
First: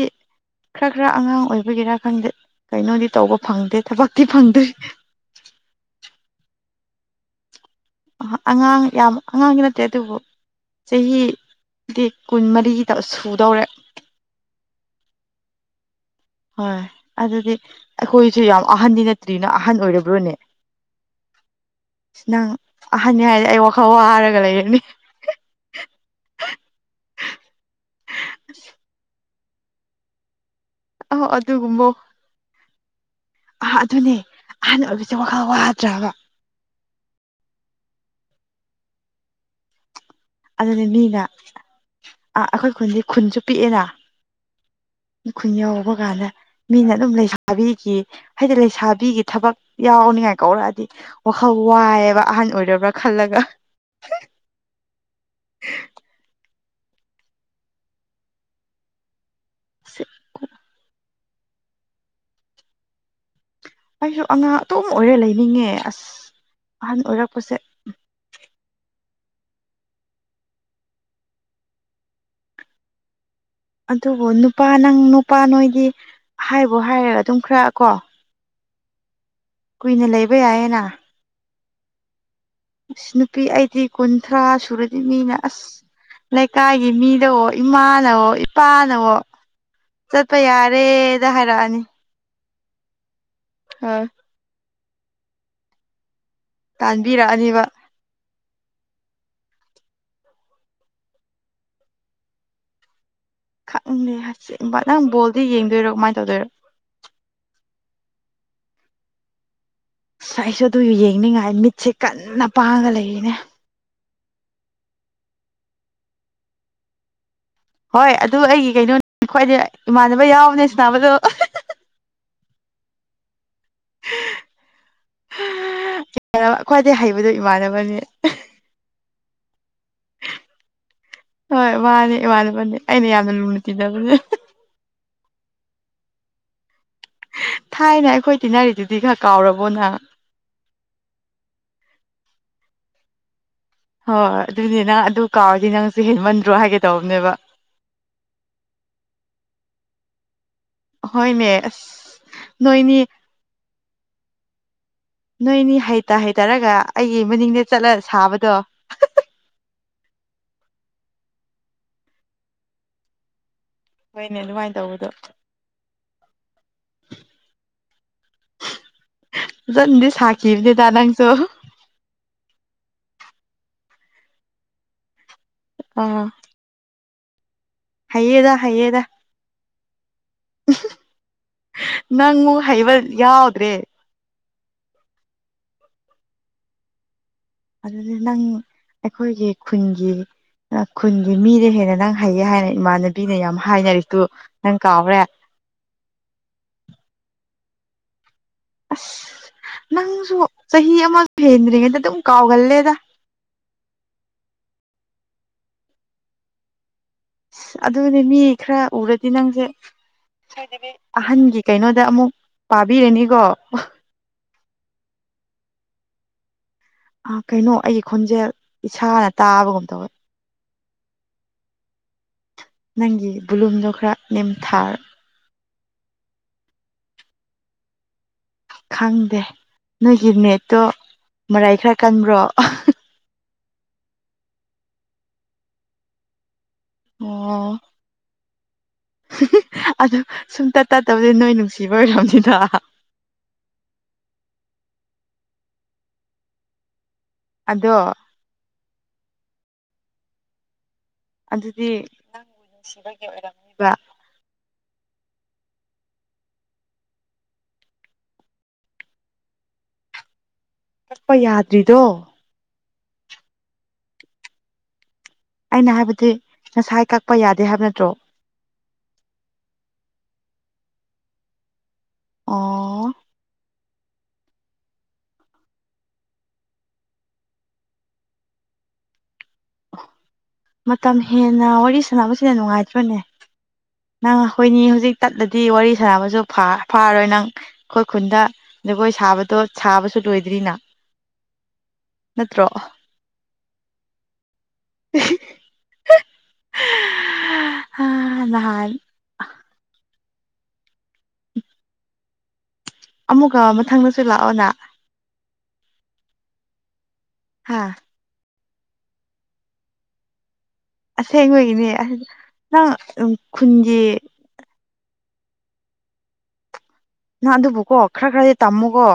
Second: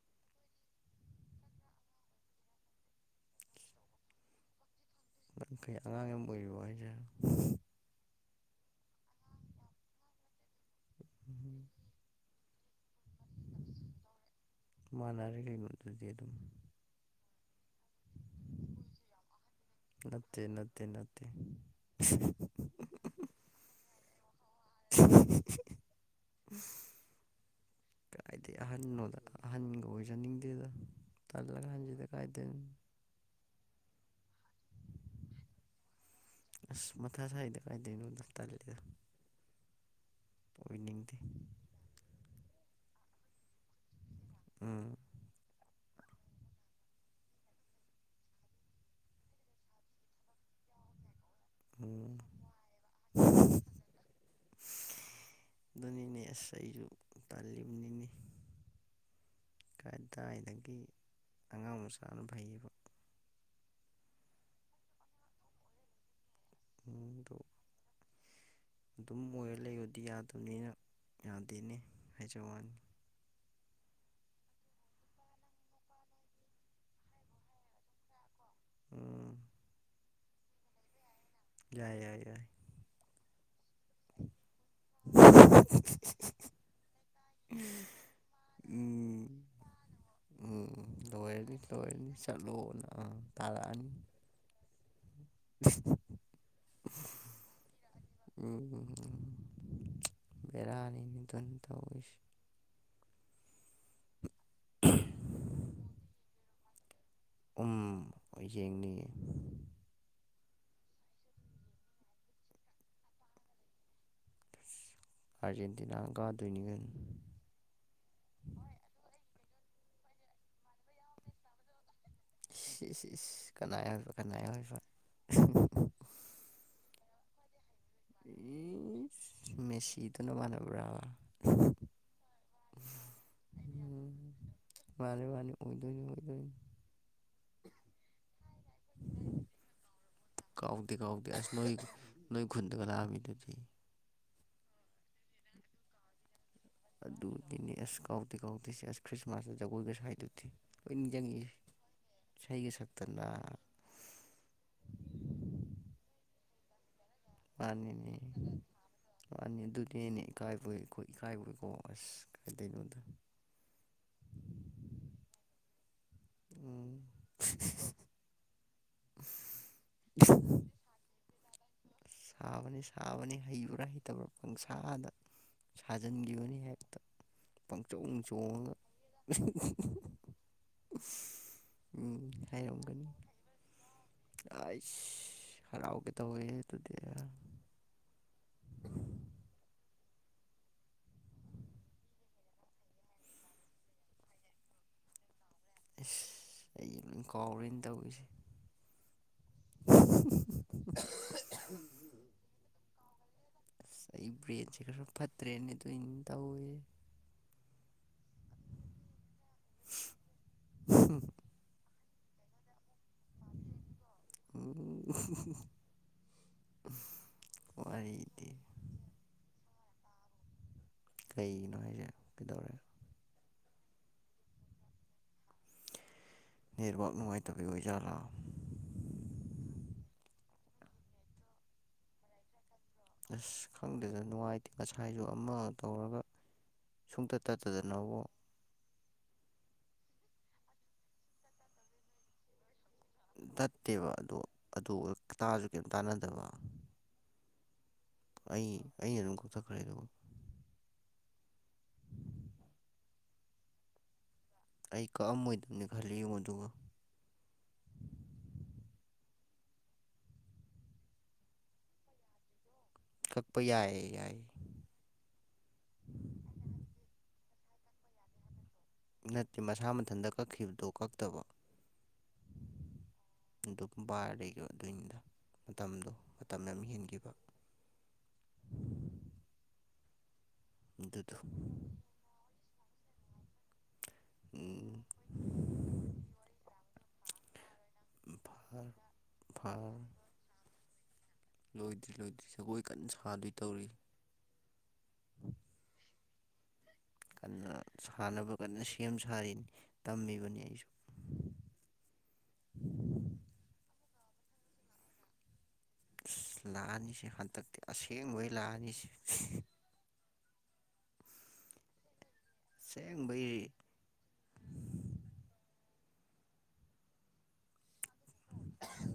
ꯈꯔ ꯈꯔ ꯑꯉꯥꯡ ꯑꯣꯏꯕꯒꯤꯔꯥ ꯈꯪꯗꯦ ꯀꯩꯅꯣꯗꯤ ꯇꯧꯕ ꯐꯪꯗꯦ ꯊꯕꯛꯇꯤ ꯐꯪꯗꯦ [unintelligible] ꯑꯉꯥꯡ ꯌꯥꯝ ꯑꯣꯏꯔꯤꯕ ꯍꯥꯏꯁꯦ ꯑꯉꯥꯡ ꯌꯥꯝ ꯑꯉꯥꯡꯒꯤ ꯅꯠꯇꯦ ꯑꯗꯨꯕꯨ ꯆꯍꯤꯗꯤ ꯀꯨꯟ ꯃꯔꯤꯗ ꯁꯨꯗꯧꯔꯦ ꯃꯥꯟꯅꯔꯦ ꯀꯩꯅꯣ ꯑꯗꯨꯗꯤ ꯑꯗꯨꯝ ꯍꯣꯏ ꯑꯗꯨꯗꯤ ꯑꯩꯈꯣꯏꯁꯨ ꯌꯥꯝ ꯑꯍꯟꯗꯤ ꯅꯠꯇ꯭ꯔꯤꯅ ꯑꯍꯟ ꯑꯣꯏꯔꯕ꯭ꯔꯣꯅꯦ ꯅꯠꯇꯦ ꯅꯠꯇꯦ ꯅꯠꯇꯦ ꯅꯪ ꯑꯍꯟꯅꯤ ꯍꯥꯏꯗꯤ ꯑꯩ ꯋꯥꯈꯜ ꯋꯥꯔꯒ ꯂꯩꯔꯅꯤ [inaudible] ꯀꯥꯏꯗꯩ ꯑꯍꯟꯅꯣꯗ ꯑꯍꯟꯒ ꯑꯣꯏꯖꯅꯤꯡꯗꯦꯗ ꯑ ꯇꯜꯂꯒꯟꯁꯤꯗ ꯀꯥꯏꯗꯩꯅ ꯑꯥ ꯑꯗꯨꯅꯦ ꯑꯍꯥꯟꯕ ꯑꯣꯏꯕꯁꯦ ꯋꯥꯈꯜ ꯋꯥꯗ꯭ꯔꯕ ꯑꯁ ꯃꯊꯥ ꯁꯥꯏꯗ ꯀꯥꯏꯗꯣꯏꯅꯣꯗ ꯇꯜꯂꯤꯗ ꯑꯗꯨꯅꯦ ꯑꯣꯏꯅꯤꯡꯗꯦ ꯃꯤꯅ ꯑꯥ ꯑꯩꯈꯣꯏ ꯈꯨꯟꯗꯤ ꯈꯨꯟꯁꯨ ꯄꯤꯛꯑꯦꯅ ꯎꯝ ꯈꯨꯟꯌꯥꯎꯕ ꯀꯥꯟꯗ ꯃꯤꯅ ꯑꯗꯨꯝ ꯂꯩꯁꯥꯕꯤꯈꯤ ꯍꯥꯏꯗꯤ ꯂꯩꯁꯥꯕꯤꯒꯤ ꯊꯕꯛ ꯌꯥꯎꯅꯤꯉꯥꯏ ꯀꯧꯔꯛꯑꯗꯤ ꯋꯥꯈꯜ ꯎꯝ ꯋꯥꯏꯑꯕ ꯑꯍꯟ ꯑꯣꯏꯔꯕ꯭ꯔꯥ ꯈꯜꯂꯒ ꯑꯗꯨꯅꯤꯅꯦ ꯑꯁ ꯑꯩꯁꯨ ꯇꯥꯜꯂꯤꯕ ꯅꯤꯅꯤ ꯀꯥꯏꯗꯥꯏꯗꯒꯤ ꯑꯉꯥꯡ ꯃꯆꯥꯅ ꯐꯩꯌꯦꯕ ꯑꯩꯁꯨ ꯑꯉꯥꯡ ꯑꯇꯨꯝ ꯑꯣꯏꯔꯦ ꯂꯩꯅꯤꯡꯉꯦ ꯑꯁ ꯑꯍꯟ ꯏꯃꯨꯡꯗꯣ ꯑꯣꯏꯔꯛꯄꯁꯦ ꯎ ꯑꯗꯨꯝ ꯑꯣꯏꯔ ꯂꯩꯕꯗꯤ ꯌꯥꯗꯕꯅꯤꯅ ꯌꯥꯗꯦꯅꯦ ꯍꯥꯏꯖ ꯋꯥꯅꯤ ꯑꯗꯨꯕꯨ ꯅꯨꯄꯥ ꯅꯪ ꯅꯨꯄꯥ ꯅꯣꯏꯗꯤ ꯍꯥꯏꯕꯨ ꯍꯥꯏꯔꯒ ꯑꯗꯨꯝ ꯈꯔꯀꯣ ꯎꯝ ꯀꯨꯏꯅ ꯂꯩꯕ ꯌꯥꯏꯌꯦꯅ ꯌꯥꯏ ꯌꯥꯏ ꯌꯥꯏ ꯑꯁ ꯅꯨꯄꯤ ꯑꯩꯗꯤ ꯀꯨꯟꯊ꯭ꯔꯥ ꯁꯨꯔꯗꯤ ꯃꯤꯅ ꯑꯁ ꯂꯩꯀꯥꯏꯒꯤ ꯃꯤ ꯀꯗ ꯏꯃꯥꯅꯋꯣ ꯏꯄꯥꯅꯋꯣ ꯎꯝ ꯆꯠꯄ ꯌꯥꯔꯦ ꯂꯥꯏꯔꯤꯛ ꯂꯣꯏꯔꯗꯤ ꯆꯠꯂꯣꯅ ꯇꯥꯔꯛꯑꯅꯤ ꯑꯥ [inaudible] ꯇꯥꯟꯕꯤꯔꯛꯑꯅꯤꯕ ꯎꯝ ꯕꯦꯔꯥꯅꯤꯅꯤ ꯑꯗꯨꯝ ꯇꯧꯋꯁꯤ ꯈꯡꯅꯦ ꯑꯁꯦꯡꯕ ꯅꯪ ꯕꯣꯜꯗꯤ ꯌꯦꯡꯗꯣꯏꯔꯣ ꯀꯃꯥꯏꯅ ꯇꯧꯗꯣꯏꯔꯣ ꯎꯝ ꯌꯦꯡꯅꯤꯡꯌꯦ ꯑꯁ ꯑꯩꯁꯨ ꯑꯗꯨ ꯌꯦꯡꯅꯤꯡꯉꯥꯏ ꯃꯤꯠꯁꯦ ꯀꯟꯅ ꯄꯥꯡꯉꯒ ꯂꯩꯔꯤꯅꯦ ꯑꯔꯖꯦꯟꯇꯤꯅꯥꯅ ꯀꯗꯣꯏꯅꯤ ꯀꯩꯅ ꯍꯣꯏ ꯑꯗꯨ ꯑꯩꯒꯤ ꯀꯩꯅꯣꯅꯤ ꯈ꯭ꯋꯥꯏꯗ ꯏꯃꯥꯟꯅꯕ ꯌꯥꯎꯕꯅꯦ ꯁꯅꯥꯕꯗꯣ ꯏꯁ ꯏꯁ ꯏꯁ ꯀꯅꯥ ꯌꯥꯎꯏꯕ ꯀꯅꯥ ꯌꯥꯎꯏꯕ ꯈ꯭ꯋꯥꯏꯗꯩ ꯍꯩꯕꯗꯣ ꯏꯃꯥꯟꯅꯕꯅꯦ ꯃꯦꯁꯤꯗꯣ ꯅꯃꯥꯟꯅꯕꯔꯥ ꯍꯣꯏ ꯃꯥꯅꯦ ꯏꯃꯥꯟꯅꯕꯅꯦ ꯑꯩꯅ ꯌꯥꯝꯅ ꯂꯨꯅ ꯎꯝ ꯇꯤꯟꯅꯕꯅꯦ ꯃꯥꯅꯤ ꯃꯥꯅꯤ ꯑꯣꯏꯗꯣꯏꯅꯤ ꯑꯣꯏꯗꯣꯏꯅꯤ ꯊꯥꯏꯅ ꯑꯩꯈꯣꯏ ꯇꯤꯟꯅꯔꯤꯗꯨꯗꯤ ꯈꯔ ꯀꯥꯎꯔꯕꯣ ꯅꯪ ꯀꯥꯎꯗꯦ ꯀꯥꯎꯗꯦ ꯑꯁ ꯅꯣꯏ ꯅꯣꯏ ꯈꯨꯟꯗꯒ ꯂꯥꯑꯝꯃꯤꯗꯨꯗꯤ ꯍꯣꯏ ꯑꯗꯨꯅꯤ ꯅ ꯑꯗꯨ ꯀꯥꯎꯔꯗꯤ ꯅꯪꯁꯨꯦ ꯍꯦꯟꯃꯟ ꯑꯗꯨꯗꯤꯅꯤ ꯑꯁ ꯀꯥꯎꯗꯦ ꯀꯥꯎꯗꯦꯁ ꯑꯁ ꯈ꯭ꯔꯤꯁꯃꯥꯁꯇ ꯖꯒꯣꯏꯒꯁꯨ ꯍꯥꯏꯗꯗꯦ ꯑꯩꯈꯣꯏ ꯅꯤꯡ ꯆꯪꯉꯤ ꯍꯣꯏꯅꯦ ꯑꯁ ꯏꯁꯩꯒꯤ ꯅꯣꯏꯅꯤ ꯁꯛꯇꯗ ꯅꯣꯏꯅꯤ ꯍꯩꯇꯥ ꯍꯩ ꯇꯔꯒ ꯃꯥꯅꯤ ꯋꯥꯅꯤ ꯑꯗꯨꯗꯤꯅꯤ ꯀꯥꯏ ꯕꯣꯏ ꯑꯩꯈꯣꯏ ꯏꯀꯥꯏꯕꯣꯏꯀꯣ ꯑꯁ ꯀꯥꯏꯗꯩꯅꯣꯗ ꯍꯣꯏꯅꯦ ꯑꯗꯨꯃꯥꯏꯅ ꯇꯧꯕꯗꯣ ꯎꯝ ꯑꯗꯨꯟꯗꯤ ꯁꯥꯈꯤꯕꯅꯦꯦꯗ ꯅꯪꯁꯨ ꯁꯥꯕꯅꯤ ꯁꯥꯕꯅꯤ ꯍꯩꯕ꯭ꯔꯥ ꯍꯩꯇꯕ꯭ꯔꯥ ꯄꯪꯁꯥꯗ ꯑꯥ ꯁꯥꯖꯤꯟꯒꯅꯤ ꯍꯦꯛꯇ ꯄꯪꯆꯧ ꯅꯨꯡ ꯍꯩꯌꯦꯗ ꯆꯣꯡꯉꯒ ꯍꯩꯌꯦꯗ ꯎꯝ ꯅꯪ ꯍꯩꯕꯜ ꯌꯥꯎꯗ꯭ꯔꯦ ꯑꯁ ꯍꯔꯥꯎꯒꯦ ꯇ ꯑꯣꯏꯦ ꯑꯗꯨꯗꯤ ꯅꯪ ꯑꯩꯈꯣꯏꯒꯤ ꯈꯨꯟꯒꯤ [unintelligible] ꯈꯨꯟꯒꯤ ꯃꯤꯗ ꯍꯦꯟꯅ ꯅꯪ ꯍꯩꯌꯦ ꯍꯥꯏꯅ ꯏꯃꯥꯟꯅꯕꯤꯅ ꯌꯥꯝ ꯍꯥꯏꯅꯔꯤꯗꯨꯨ ꯅꯪ ꯀꯥꯎꯔꯦ ꯏꯁꯁ ꯑꯩ ꯂꯣꯏ ꯀꯥꯎꯔꯤꯦꯅ ꯇꯧꯔꯤꯁꯦ ꯑꯁ ꯅꯪꯁꯨ ꯆꯍꯤ ꯑꯃꯒ ꯍꯦꯟꯗ꯭ꯔꯤꯉꯩꯗ ꯑꯗꯨꯝ ꯀꯥꯎꯒꯜꯂꯦꯗ ꯑꯁ ꯑꯩ ꯕ꯭ꯔꯦꯟꯁꯦ ꯈꯔꯁꯨ ꯐꯠꯇ꯭ꯔꯦꯅꯦ ꯑꯗꯨ ꯑꯅ ꯇꯧꯋꯦ ꯑ ꯑꯗꯨꯅꯦ ꯃꯤ ꯈꯔ ꯎꯔꯗꯤ ꯅꯪꯁꯦ ꯑꯍꯟꯒꯤ ꯀꯩꯅꯣ ꯑꯃꯨꯛ ꯄꯥꯕꯤꯔꯦꯅꯤꯀꯣ ꯑꯣ ꯑ ꯀꯩꯅꯣ ꯑꯩꯒꯤ ꯈꯣꯟꯖꯦꯜ ꯏꯁꯥꯅ ꯇꯥꯕꯒꯨꯝ ꯇꯧꯋꯦ ꯀꯩꯒꯤꯅꯣ ꯍꯥꯏꯁꯦ ꯀꯩꯗꯧꯔꯦ ꯅꯪꯒꯤ ꯕꯕꯨꯂꯨꯝꯗꯣ ꯈꯔ ꯅꯦꯝꯊꯥꯔ ꯌꯦꯔꯕꯥꯛ ꯅꯨꯡꯉꯥꯏꯇꯕꯤ ꯑꯣꯏꯖꯥꯠꯂꯥ ꯈꯪꯗꯦ ꯅꯣꯏꯒꯤ ꯃꯦꯠꯇꯣ ꯃꯔꯥꯏ ꯈꯔ ꯀꯟꯕ꯭ꯔꯣ ꯑꯁ ꯈꯪꯗꯦꯗ ꯅꯨꯡꯉꯥꯏꯇꯦ ꯉꯁꯥꯏꯁꯨ ꯑꯃ ꯇꯧꯔꯒ ꯁꯨꯡꯇ ꯑꯣ ꯇꯠꯇꯗꯅꯕꯨ ꯑꯗꯨ ꯁꯨꯝꯇꯠ ꯇꯠꯇꯕꯗꯤ ꯅꯣꯏ ꯅꯨꯡꯁꯤꯕ ꯑꯣꯏꯔꯝꯅꯤꯗ ꯇꯠꯇꯦꯕ ꯑꯗꯣ ꯑꯗꯨ ꯇꯥꯁꯨ ꯀꯔꯤꯝ ꯇꯥꯟꯅꯗꯕ ꯑꯗꯣ ꯑꯩ ꯑꯩꯅ ꯑꯗꯨꯝ ꯀꯣꯛꯊꯈ꯭ꯔꯦ ꯑꯗꯨꯕꯨ ꯑꯗꯨꯗꯤ ꯅꯪꯕꯨ ꯅꯨꯡꯁꯤꯕꯒꯤ ꯑꯣꯏꯔꯝꯃꯤꯕ ꯑꯩ ꯀꯛꯑꯝꯃꯣꯏꯗꯕꯅꯤ ꯈꯜꯂꯤ ꯌꯦꯉꯣ ꯑꯗꯨꯒꯒ ꯀꯛꯄ ꯌꯥꯗ꯭ꯔꯤꯗꯣ ꯀꯛꯄ ꯌꯥꯏꯌꯦ ꯌꯥꯏꯌꯦ ꯑꯩꯅ ꯍꯥꯏꯕꯗꯤ ꯉꯁꯥꯏ ꯀꯛꯄ ꯌꯥꯗꯦ ꯍꯥꯏꯕ ꯅꯠꯇ꯭ꯔꯣ ꯅꯠꯇꯦ ꯃꯁꯥ ꯃꯊꯟꯇ ꯀꯛꯈꯤꯕꯗꯣ ꯀꯛꯇꯕ ꯑ ꯑꯗꯨ ꯕꯥꯔ ꯑꯗꯨꯅꯤꯗ ꯃꯇꯝꯗꯣ ꯃꯇꯝ ꯌꯥꯝ ꯍꯦꯟꯈꯤꯕ [inaudible] ꯃꯇꯝ ꯑꯗꯨꯗꯣ ꯍꯦꯟꯅ ꯋꯥꯔꯤ ꯁꯥꯟꯅꯕꯁꯤꯗ ꯅꯨꯡꯉꯥꯏꯇ꯭ꯔꯅꯦ ꯅꯪ ꯑꯩꯈꯣꯏꯅꯤ ꯍꯧꯖꯤꯛ ꯇꯠꯂꯗꯤ ꯋꯥꯔꯤ ꯁꯥꯟꯅꯕꯁꯨ ꯐꯥꯔꯣꯏ ꯅꯪ ꯑꯩꯈꯣꯏ ꯈꯨꯟꯗ ꯖꯒꯣꯏ ꯁꯥꯕꯗꯣ ꯁꯥꯕꯁꯨ ꯂꯣꯏꯗ꯭ꯔꯤꯅ ꯂꯣꯏꯗ꯭ꯔꯤ ꯂꯣꯏꯗ꯭ꯔꯤ ꯅꯠꯇ꯭ꯔꯣ ꯖꯒꯣꯏ ꯀꯟꯅ ꯁꯥꯗꯣꯏ ꯇꯧꯔꯤ ꯀꯟꯅ ꯍꯥ ꯁꯥꯅꯕ ꯀꯟꯅ ꯅꯍꯥꯟ ꯁꯦꯝ ꯁꯥꯔꯤꯅꯤ ꯇꯝꯃꯤꯅꯤ ꯑꯃꯨꯛꯀ ꯃꯊꯪꯗꯁꯨ ꯂꯥꯛꯑꯣꯅ ꯑꯁ ꯂꯥꯛꯑꯅꯤꯁꯦ ꯍꯟꯗꯛꯇꯤ ꯍꯥ ꯑꯁꯦꯡꯕꯩ ꯂꯥꯛꯑꯅꯤꯁꯦ ꯑꯁꯦꯡꯕꯒꯤꯅꯦ ꯅꯪ ꯑꯁꯦꯡꯕꯩ ꯈꯨꯟꯒꯤ ꯅꯪ ꯑꯗꯨꯕꯨꯀꯣ ꯈꯔ ꯈꯔꯗꯤ ꯇꯝꯃꯨꯀꯣ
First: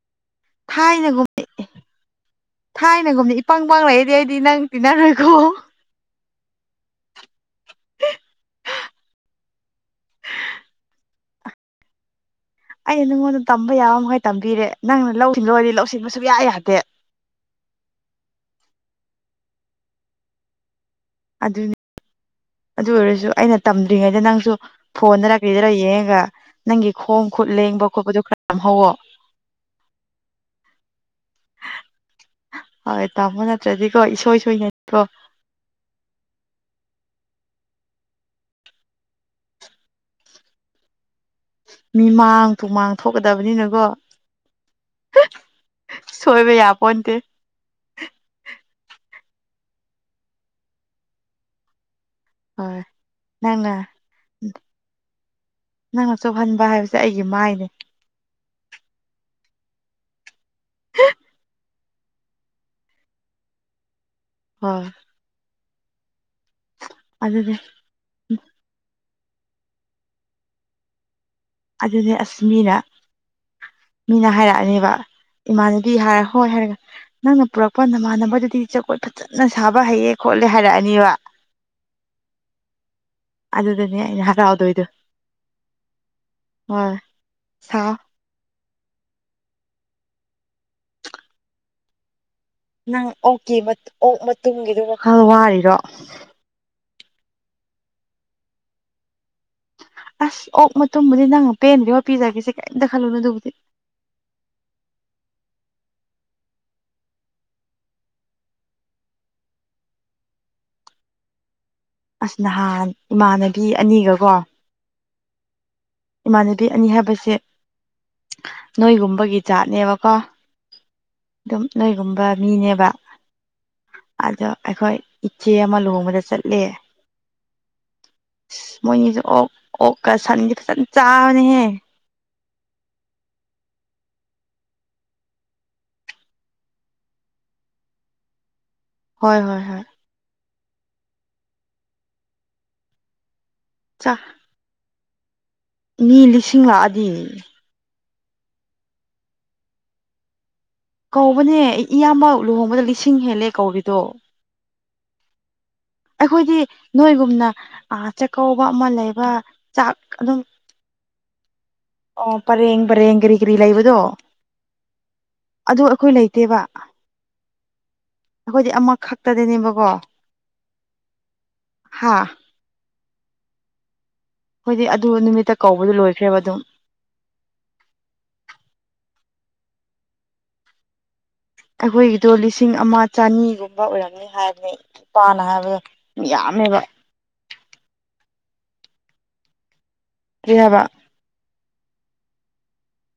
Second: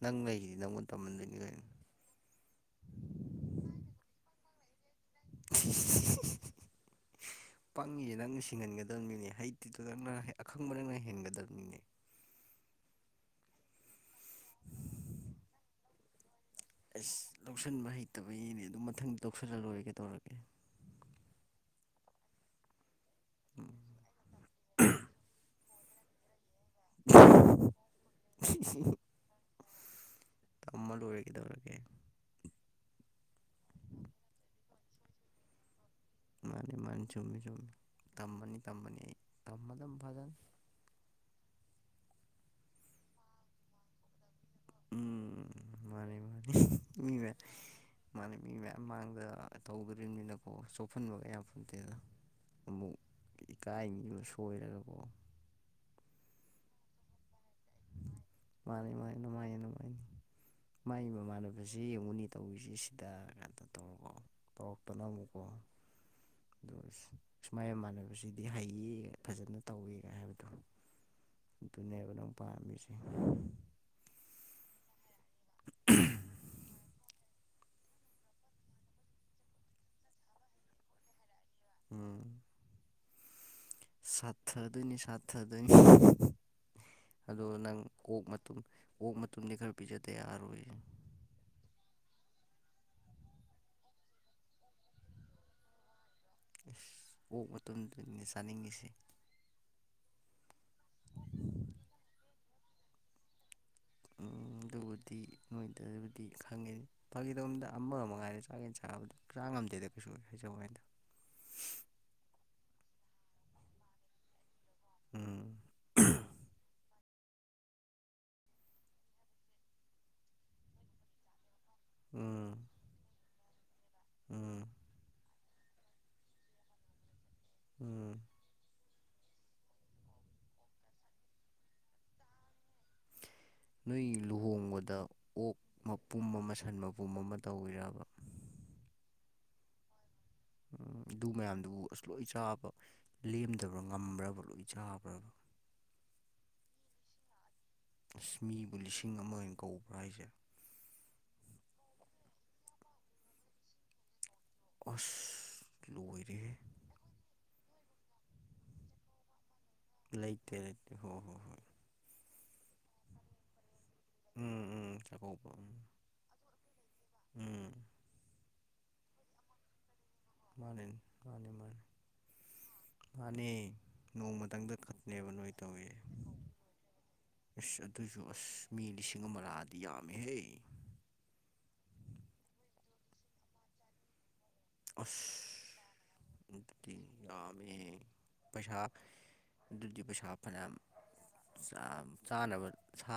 ꯎꯝ ꯅꯪ ꯂꯩꯔꯤꯗꯤ ꯅꯪꯉꯣꯟꯗ ꯊꯥꯏꯅꯒꯨꯝ ꯇꯝꯍꯟꯗꯣꯏꯅꯤ ꯀꯩꯅꯣ ꯊꯥꯏꯅꯒꯨꯝꯅꯤ ꯏꯄꯡ ꯏꯄꯡ ꯂꯩꯗꯤ ꯑꯩꯗꯤ ꯅꯪ ꯇꯤꯟꯅꯔꯣꯏꯀ ꯍꯍꯍꯍ ꯄꯪꯉꯁꯦ ꯅꯪꯅ ꯁꯤꯡꯍꯟꯒꯗꯕꯅꯤꯅꯦ ꯍꯩꯇꯗꯤꯗꯨ ꯅꯪꯅ ꯈꯪꯕ ꯅꯪꯅ ꯍꯦꯟꯒꯗꯕꯅꯤꯅꯦ [inaudible] ꯑꯩꯅ ꯅꯪꯉꯣꯟꯗ ꯇꯝꯕ ꯌꯥꯕꯃꯩ ꯇꯝꯕꯤꯔꯦ ꯅꯪꯅ ꯂꯧꯁꯤꯡꯗꯔꯗꯤ ꯂꯧꯁꯤꯡꯕꯁꯨ ꯌꯥ ꯑꯁ ꯂꯧꯁꯤꯟꯕ ꯍꯩꯇꯕꯒꯤꯅꯦ ꯑꯗꯨꯝ ꯃꯊꯪꯗ ꯔꯧꯁꯜꯂꯂꯣꯏꯒꯦ ꯀꯩꯗꯩꯒꯦ ꯑꯗꯨꯅꯦ ꯑꯗꯨ ꯑꯣꯏꯔꯁꯨ ꯑꯩꯅ ꯎꯝ ꯇꯝꯗ꯭ꯔꯤꯉꯩꯗ ꯅꯪꯁꯨ ꯐꯣꯟꯗꯅ ꯀꯩꯗꯔ ꯌꯦꯡꯉꯒ ꯈꯔ ꯅꯪꯒꯤ ꯈꯣꯡ ꯈꯨꯠ ꯂꯦꯡꯕꯗ ꯈꯣꯠꯄꯗꯨ ꯈꯔ ꯇꯝꯍꯧꯑꯋꯣ ꯇꯝꯃ ꯂꯣꯏꯔꯦ ꯀꯩꯗꯧꯔꯒꯦ ꯍꯣꯏ ꯇꯥꯃꯣ ꯅꯠꯇ꯭ꯔꯗꯤꯀꯣ ꯏꯁꯣꯏ ꯁꯣꯏꯅꯤ ꯀꯣ ꯃꯥꯅꯤ ꯃꯥꯅꯤ ꯆꯨꯝꯃꯤ ꯆꯨꯝꯃꯤ ꯇꯝꯃꯅꯤ ꯇꯝꯃꯅꯤ ꯑꯩ ꯇꯝꯃꯥꯗꯝ ꯐꯖꯅꯥ [inaudible] ꯃꯤ ꯃꯥꯡ ꯇꯨꯃꯥꯡꯗ ꯊꯣꯛꯀꯗꯕꯅꯤꯅꯀꯣ ꯎꯝ ꯃꯥꯅꯤ ꯁꯣꯏꯕ ꯃꯥꯅꯤ ꯃꯤ ꯌꯥꯄꯣꯟꯇꯦ ꯃꯥꯅꯤ ꯃꯤ ꯃꯃꯥꯡꯗ ꯇꯧꯗꯣꯔꯤꯕꯅꯤꯅꯀꯣ ꯆꯑꯛꯐꯟꯕ ꯀꯌꯥ ꯌꯥꯄꯑꯠꯇꯦꯗ ꯍꯣꯏ ꯅꯪꯅ ꯁꯣꯏꯔꯒꯀꯣ ꯅꯪꯅ ꯆꯑꯍꯟꯕ ꯍꯥꯏꯁꯤ ꯑꯩꯒꯤ ꯃꯥꯏꯅꯦ ꯀꯑ ꯃꯥꯅꯦ ꯃꯥꯅꯦ ꯃꯥꯅ ꯃꯥꯥꯏꯅꯤ ꯃꯥ ꯃꯥꯅꯦ ꯁꯤ ꯌꯦꯡꯉꯨꯅꯤ ꯇꯧꯔꯤꯁꯤꯡ ꯁꯤꯗ ꯀꯥꯏꯇ ꯍꯣꯏ ꯇꯧꯔꯛꯛꯇꯅ ꯑꯃꯨꯛꯀꯣ ꯑꯗ ꯑꯗꯨꯅꯦ ꯁꯨꯃꯥꯏ ꯃꯃꯥꯟꯅꯕꯁꯤꯗꯤ ꯍꯩꯌꯦ ꯐꯖꯅ ꯇꯧꯋꯦꯒ ꯍꯥꯏꯅꯕꯗꯣ ꯑꯗꯨꯅꯦ ꯑꯁ ꯃꯤꯅꯒ ꯃꯤꯅ ꯍꯥꯏꯔꯛꯑꯅꯦꯕ ꯏꯃꯥꯅꯕꯤ ꯍꯥꯏꯔ ꯍꯣꯏ ꯍꯥꯏꯔꯒ ꯅꯪꯅ ꯄꯨꯔꯛꯄ ꯅꯃꯥꯟꯅꯕꯗꯨꯗꯤ ꯖꯒꯣꯏ ꯐꯖꯅ ꯁꯥꯕ ꯍꯩꯑꯩ ꯈꯣꯠꯂꯦ ꯍꯥꯏꯔꯛꯑꯅꯤꯕ ꯅꯪ ꯎꯝ ꯑꯗꯨꯗꯅꯦ ꯑꯩꯅ ꯍꯔꯥꯎꯗꯣꯏꯗꯣ ꯁꯥꯠꯊꯗꯣꯏꯅꯤ ꯁꯥꯠꯊꯗꯣꯏꯅꯤ ꯍꯣꯏ ꯑꯗꯨꯣ ꯅꯪ ꯁꯥꯎ ꯑꯥꯛ ꯃꯇꯨꯝ ꯑꯣꯛ ꯃꯇꯨꯝꯗꯤ ꯈꯔ ꯄꯤꯖꯗ ꯌꯥꯔꯣꯏ ꯀꯑ ꯅꯪ ꯑꯣꯛꯀꯤ ꯑꯣꯛ ꯃꯇꯨꯡꯒꯤꯗꯨ ꯈꯜꯂꯒ ꯋꯥꯈꯜ ꯋꯥꯔꯤꯔꯣ ꯑꯣꯛ ꯃꯇꯝꯗꯤ ꯑꯩꯅ ꯆꯥꯅꯤꯡꯉꯤꯁꯦ ꯑꯁ ꯑꯣꯛ ꯃꯇꯨꯝꯕꯨꯗꯤ ꯅꯪ ꯄꯦꯟꯗꯔꯤ ꯄꯤꯖꯒꯦꯁꯦ ꯀꯩꯝꯇ ꯈꯜꯂꯨꯅ ꯑꯗꯨꯕꯨꯗꯤ ꯑꯝ ꯑꯗꯨꯕꯨꯗꯤ ꯃꯣꯏꯗꯕꯨꯗꯤ ꯈꯪꯉꯦ ꯐꯥꯒꯤꯇꯧꯕꯅꯤꯗ ꯑꯃꯒꯨꯝꯕ ꯃꯉꯥꯏꯗ ꯆꯥꯒꯦꯅ ꯆꯥꯕꯗꯤ ꯆꯥ ꯉꯝꯗꯦ ꯗ ꯀꯃꯔꯁꯨꯃꯣꯏꯗ [unintelligible] ꯑꯁ ꯅꯍꯥꯟ ꯏꯃꯥꯟꯅꯕꯤ ꯑꯅꯤꯒꯀꯣ ꯎꯝ ꯏꯃꯥꯟꯅꯕꯤ ꯑꯅꯤ ꯍꯥꯏꯕꯁꯦ ꯀꯌꯥ ꯅꯣꯏꯒꯨꯝꯕꯒꯤ ꯖꯥꯠꯅꯦꯕꯥꯀꯣ ꯑꯗꯨꯝ ꯅꯣꯏꯒꯨꯝꯕ ꯎꯝ ꯃꯤꯅꯦꯕꯥ ꯀ ꯑꯗꯣ ꯎꯝ ꯑꯩꯈꯣꯏ ꯏꯆꯦ ꯑꯃ ꯂꯨꯍꯣꯡꯕꯗꯥ ꯆꯠꯂꯦ ꯎꯝ ꯃꯣꯏꯅꯤꯁꯨ ꯑꯣꯛ ꯑꯣꯛꯀꯥ ꯁꯟꯒꯥ ꯐꯖꯅ ꯆꯥꯕꯅꯦꯍꯦ ꯅꯣꯏꯒꯤ ꯂꯨꯍꯣꯡꯕꯗ ꯑꯣꯛ ꯃꯄꯨꯝ ꯑꯃ ꯁꯟ ꯃꯄꯨꯝ ꯑꯃ ꯇꯧꯔꯤꯔꯕ [inaudible] ꯍꯣꯏ ꯍꯣꯏ ꯍꯣꯏ ꯅꯩ ꯑꯗꯨ ꯃꯌꯥꯝꯗꯨꯕꯨ ꯑꯁ ꯂꯣꯏ ꯆꯥꯕ ꯂꯦꯝꯗꯕ꯭ꯔꯥꯕꯥ ꯆꯥ ꯉꯃ꯭ꯔꯕ ꯂꯣꯏ ꯆꯥꯕꯕꯨ ꯃꯤ ꯂꯤꯁꯤꯡ ꯂꯥꯛꯑꯗꯤ ꯑ ꯃꯤꯕꯨ ꯂꯤꯁꯤꯡ ꯑꯃ ꯑꯣꯏꯅ ꯀꯧꯕ꯭ꯔꯥꯅꯩ ꯍꯥꯏꯁꯤꯕꯨ ꯀꯧꯕꯅꯦ ꯑꯩꯒꯤ ꯏꯌꯥꯝꯕ ꯂꯨꯍꯣꯡꯕꯗ ꯂꯤꯁꯤꯡ ꯍꯦꯜꯂꯦ ꯀꯧꯔꯤꯗꯣ ꯑꯣꯁ ꯑꯩꯈꯣꯏꯗꯤ ꯅꯣꯏꯒꯨꯝꯅ ꯆꯥꯛꯀꯧꯕ ꯑꯃ ꯂꯩꯕ ꯆꯥꯛ ꯑꯗꯨꯝ ꯂꯩꯇꯦ ꯂꯩꯇ ꯍꯣ ꯍꯣꯏ ꯍꯣꯏ ꯑꯣ ꯄꯔꯦ ꯄꯔꯦꯡꯔꯛ꯭ꯔꯔꯤ ꯂꯩꯕ ꯑꯗꯣ ꯎꯝ ꯎꯝ ꯆꯥꯛꯀꯧꯕ ꯎꯝ ꯑꯗꯨ ꯑꯩꯈꯣꯏ ꯂꯩꯇꯦꯕ ꯎꯝ ꯑꯩꯈꯣꯏꯗꯤ ꯑꯃ ꯈꯛꯇꯗꯅꯦꯕꯀꯣ ꯃꯥꯅꯤ ꯃꯥꯅꯤ ꯃꯥꯅꯤ ꯃꯥꯅꯤ ꯍꯣꯏꯗꯤ ꯑꯗꯨ ꯅꯨꯃꯤꯠꯇ ꯀꯧꯕꯗꯨ ꯂꯣꯏꯈ꯭ꯔꯦꯕ ꯑꯗꯨꯝ ꯑꯁ ꯑꯗꯨꯁꯨ ꯑꯁ ꯃꯤ ꯂꯤꯁꯤꯡ ꯑꯃ ꯂꯥꯗꯤ ꯌꯥꯝꯃꯦꯍꯦ ꯑꯩꯈꯣꯏꯒꯤꯗꯣ ꯂꯤꯁꯤꯡ ꯑꯃ ꯆꯅꯤꯒꯨꯝꯕ ꯑꯣꯏꯔꯝꯅꯤ ꯍꯥꯏꯕ ꯑꯁ ꯌꯥꯝꯃꯦꯕ ꯌꯥꯃꯦ ꯄꯁꯥꯞ ꯗꯨꯖ ꯄꯦꯁꯥꯞ ꯀꯔꯤ ꯐꯅ ꯍꯥꯏꯕ ꯆꯥꯅꯕ ꯁꯥ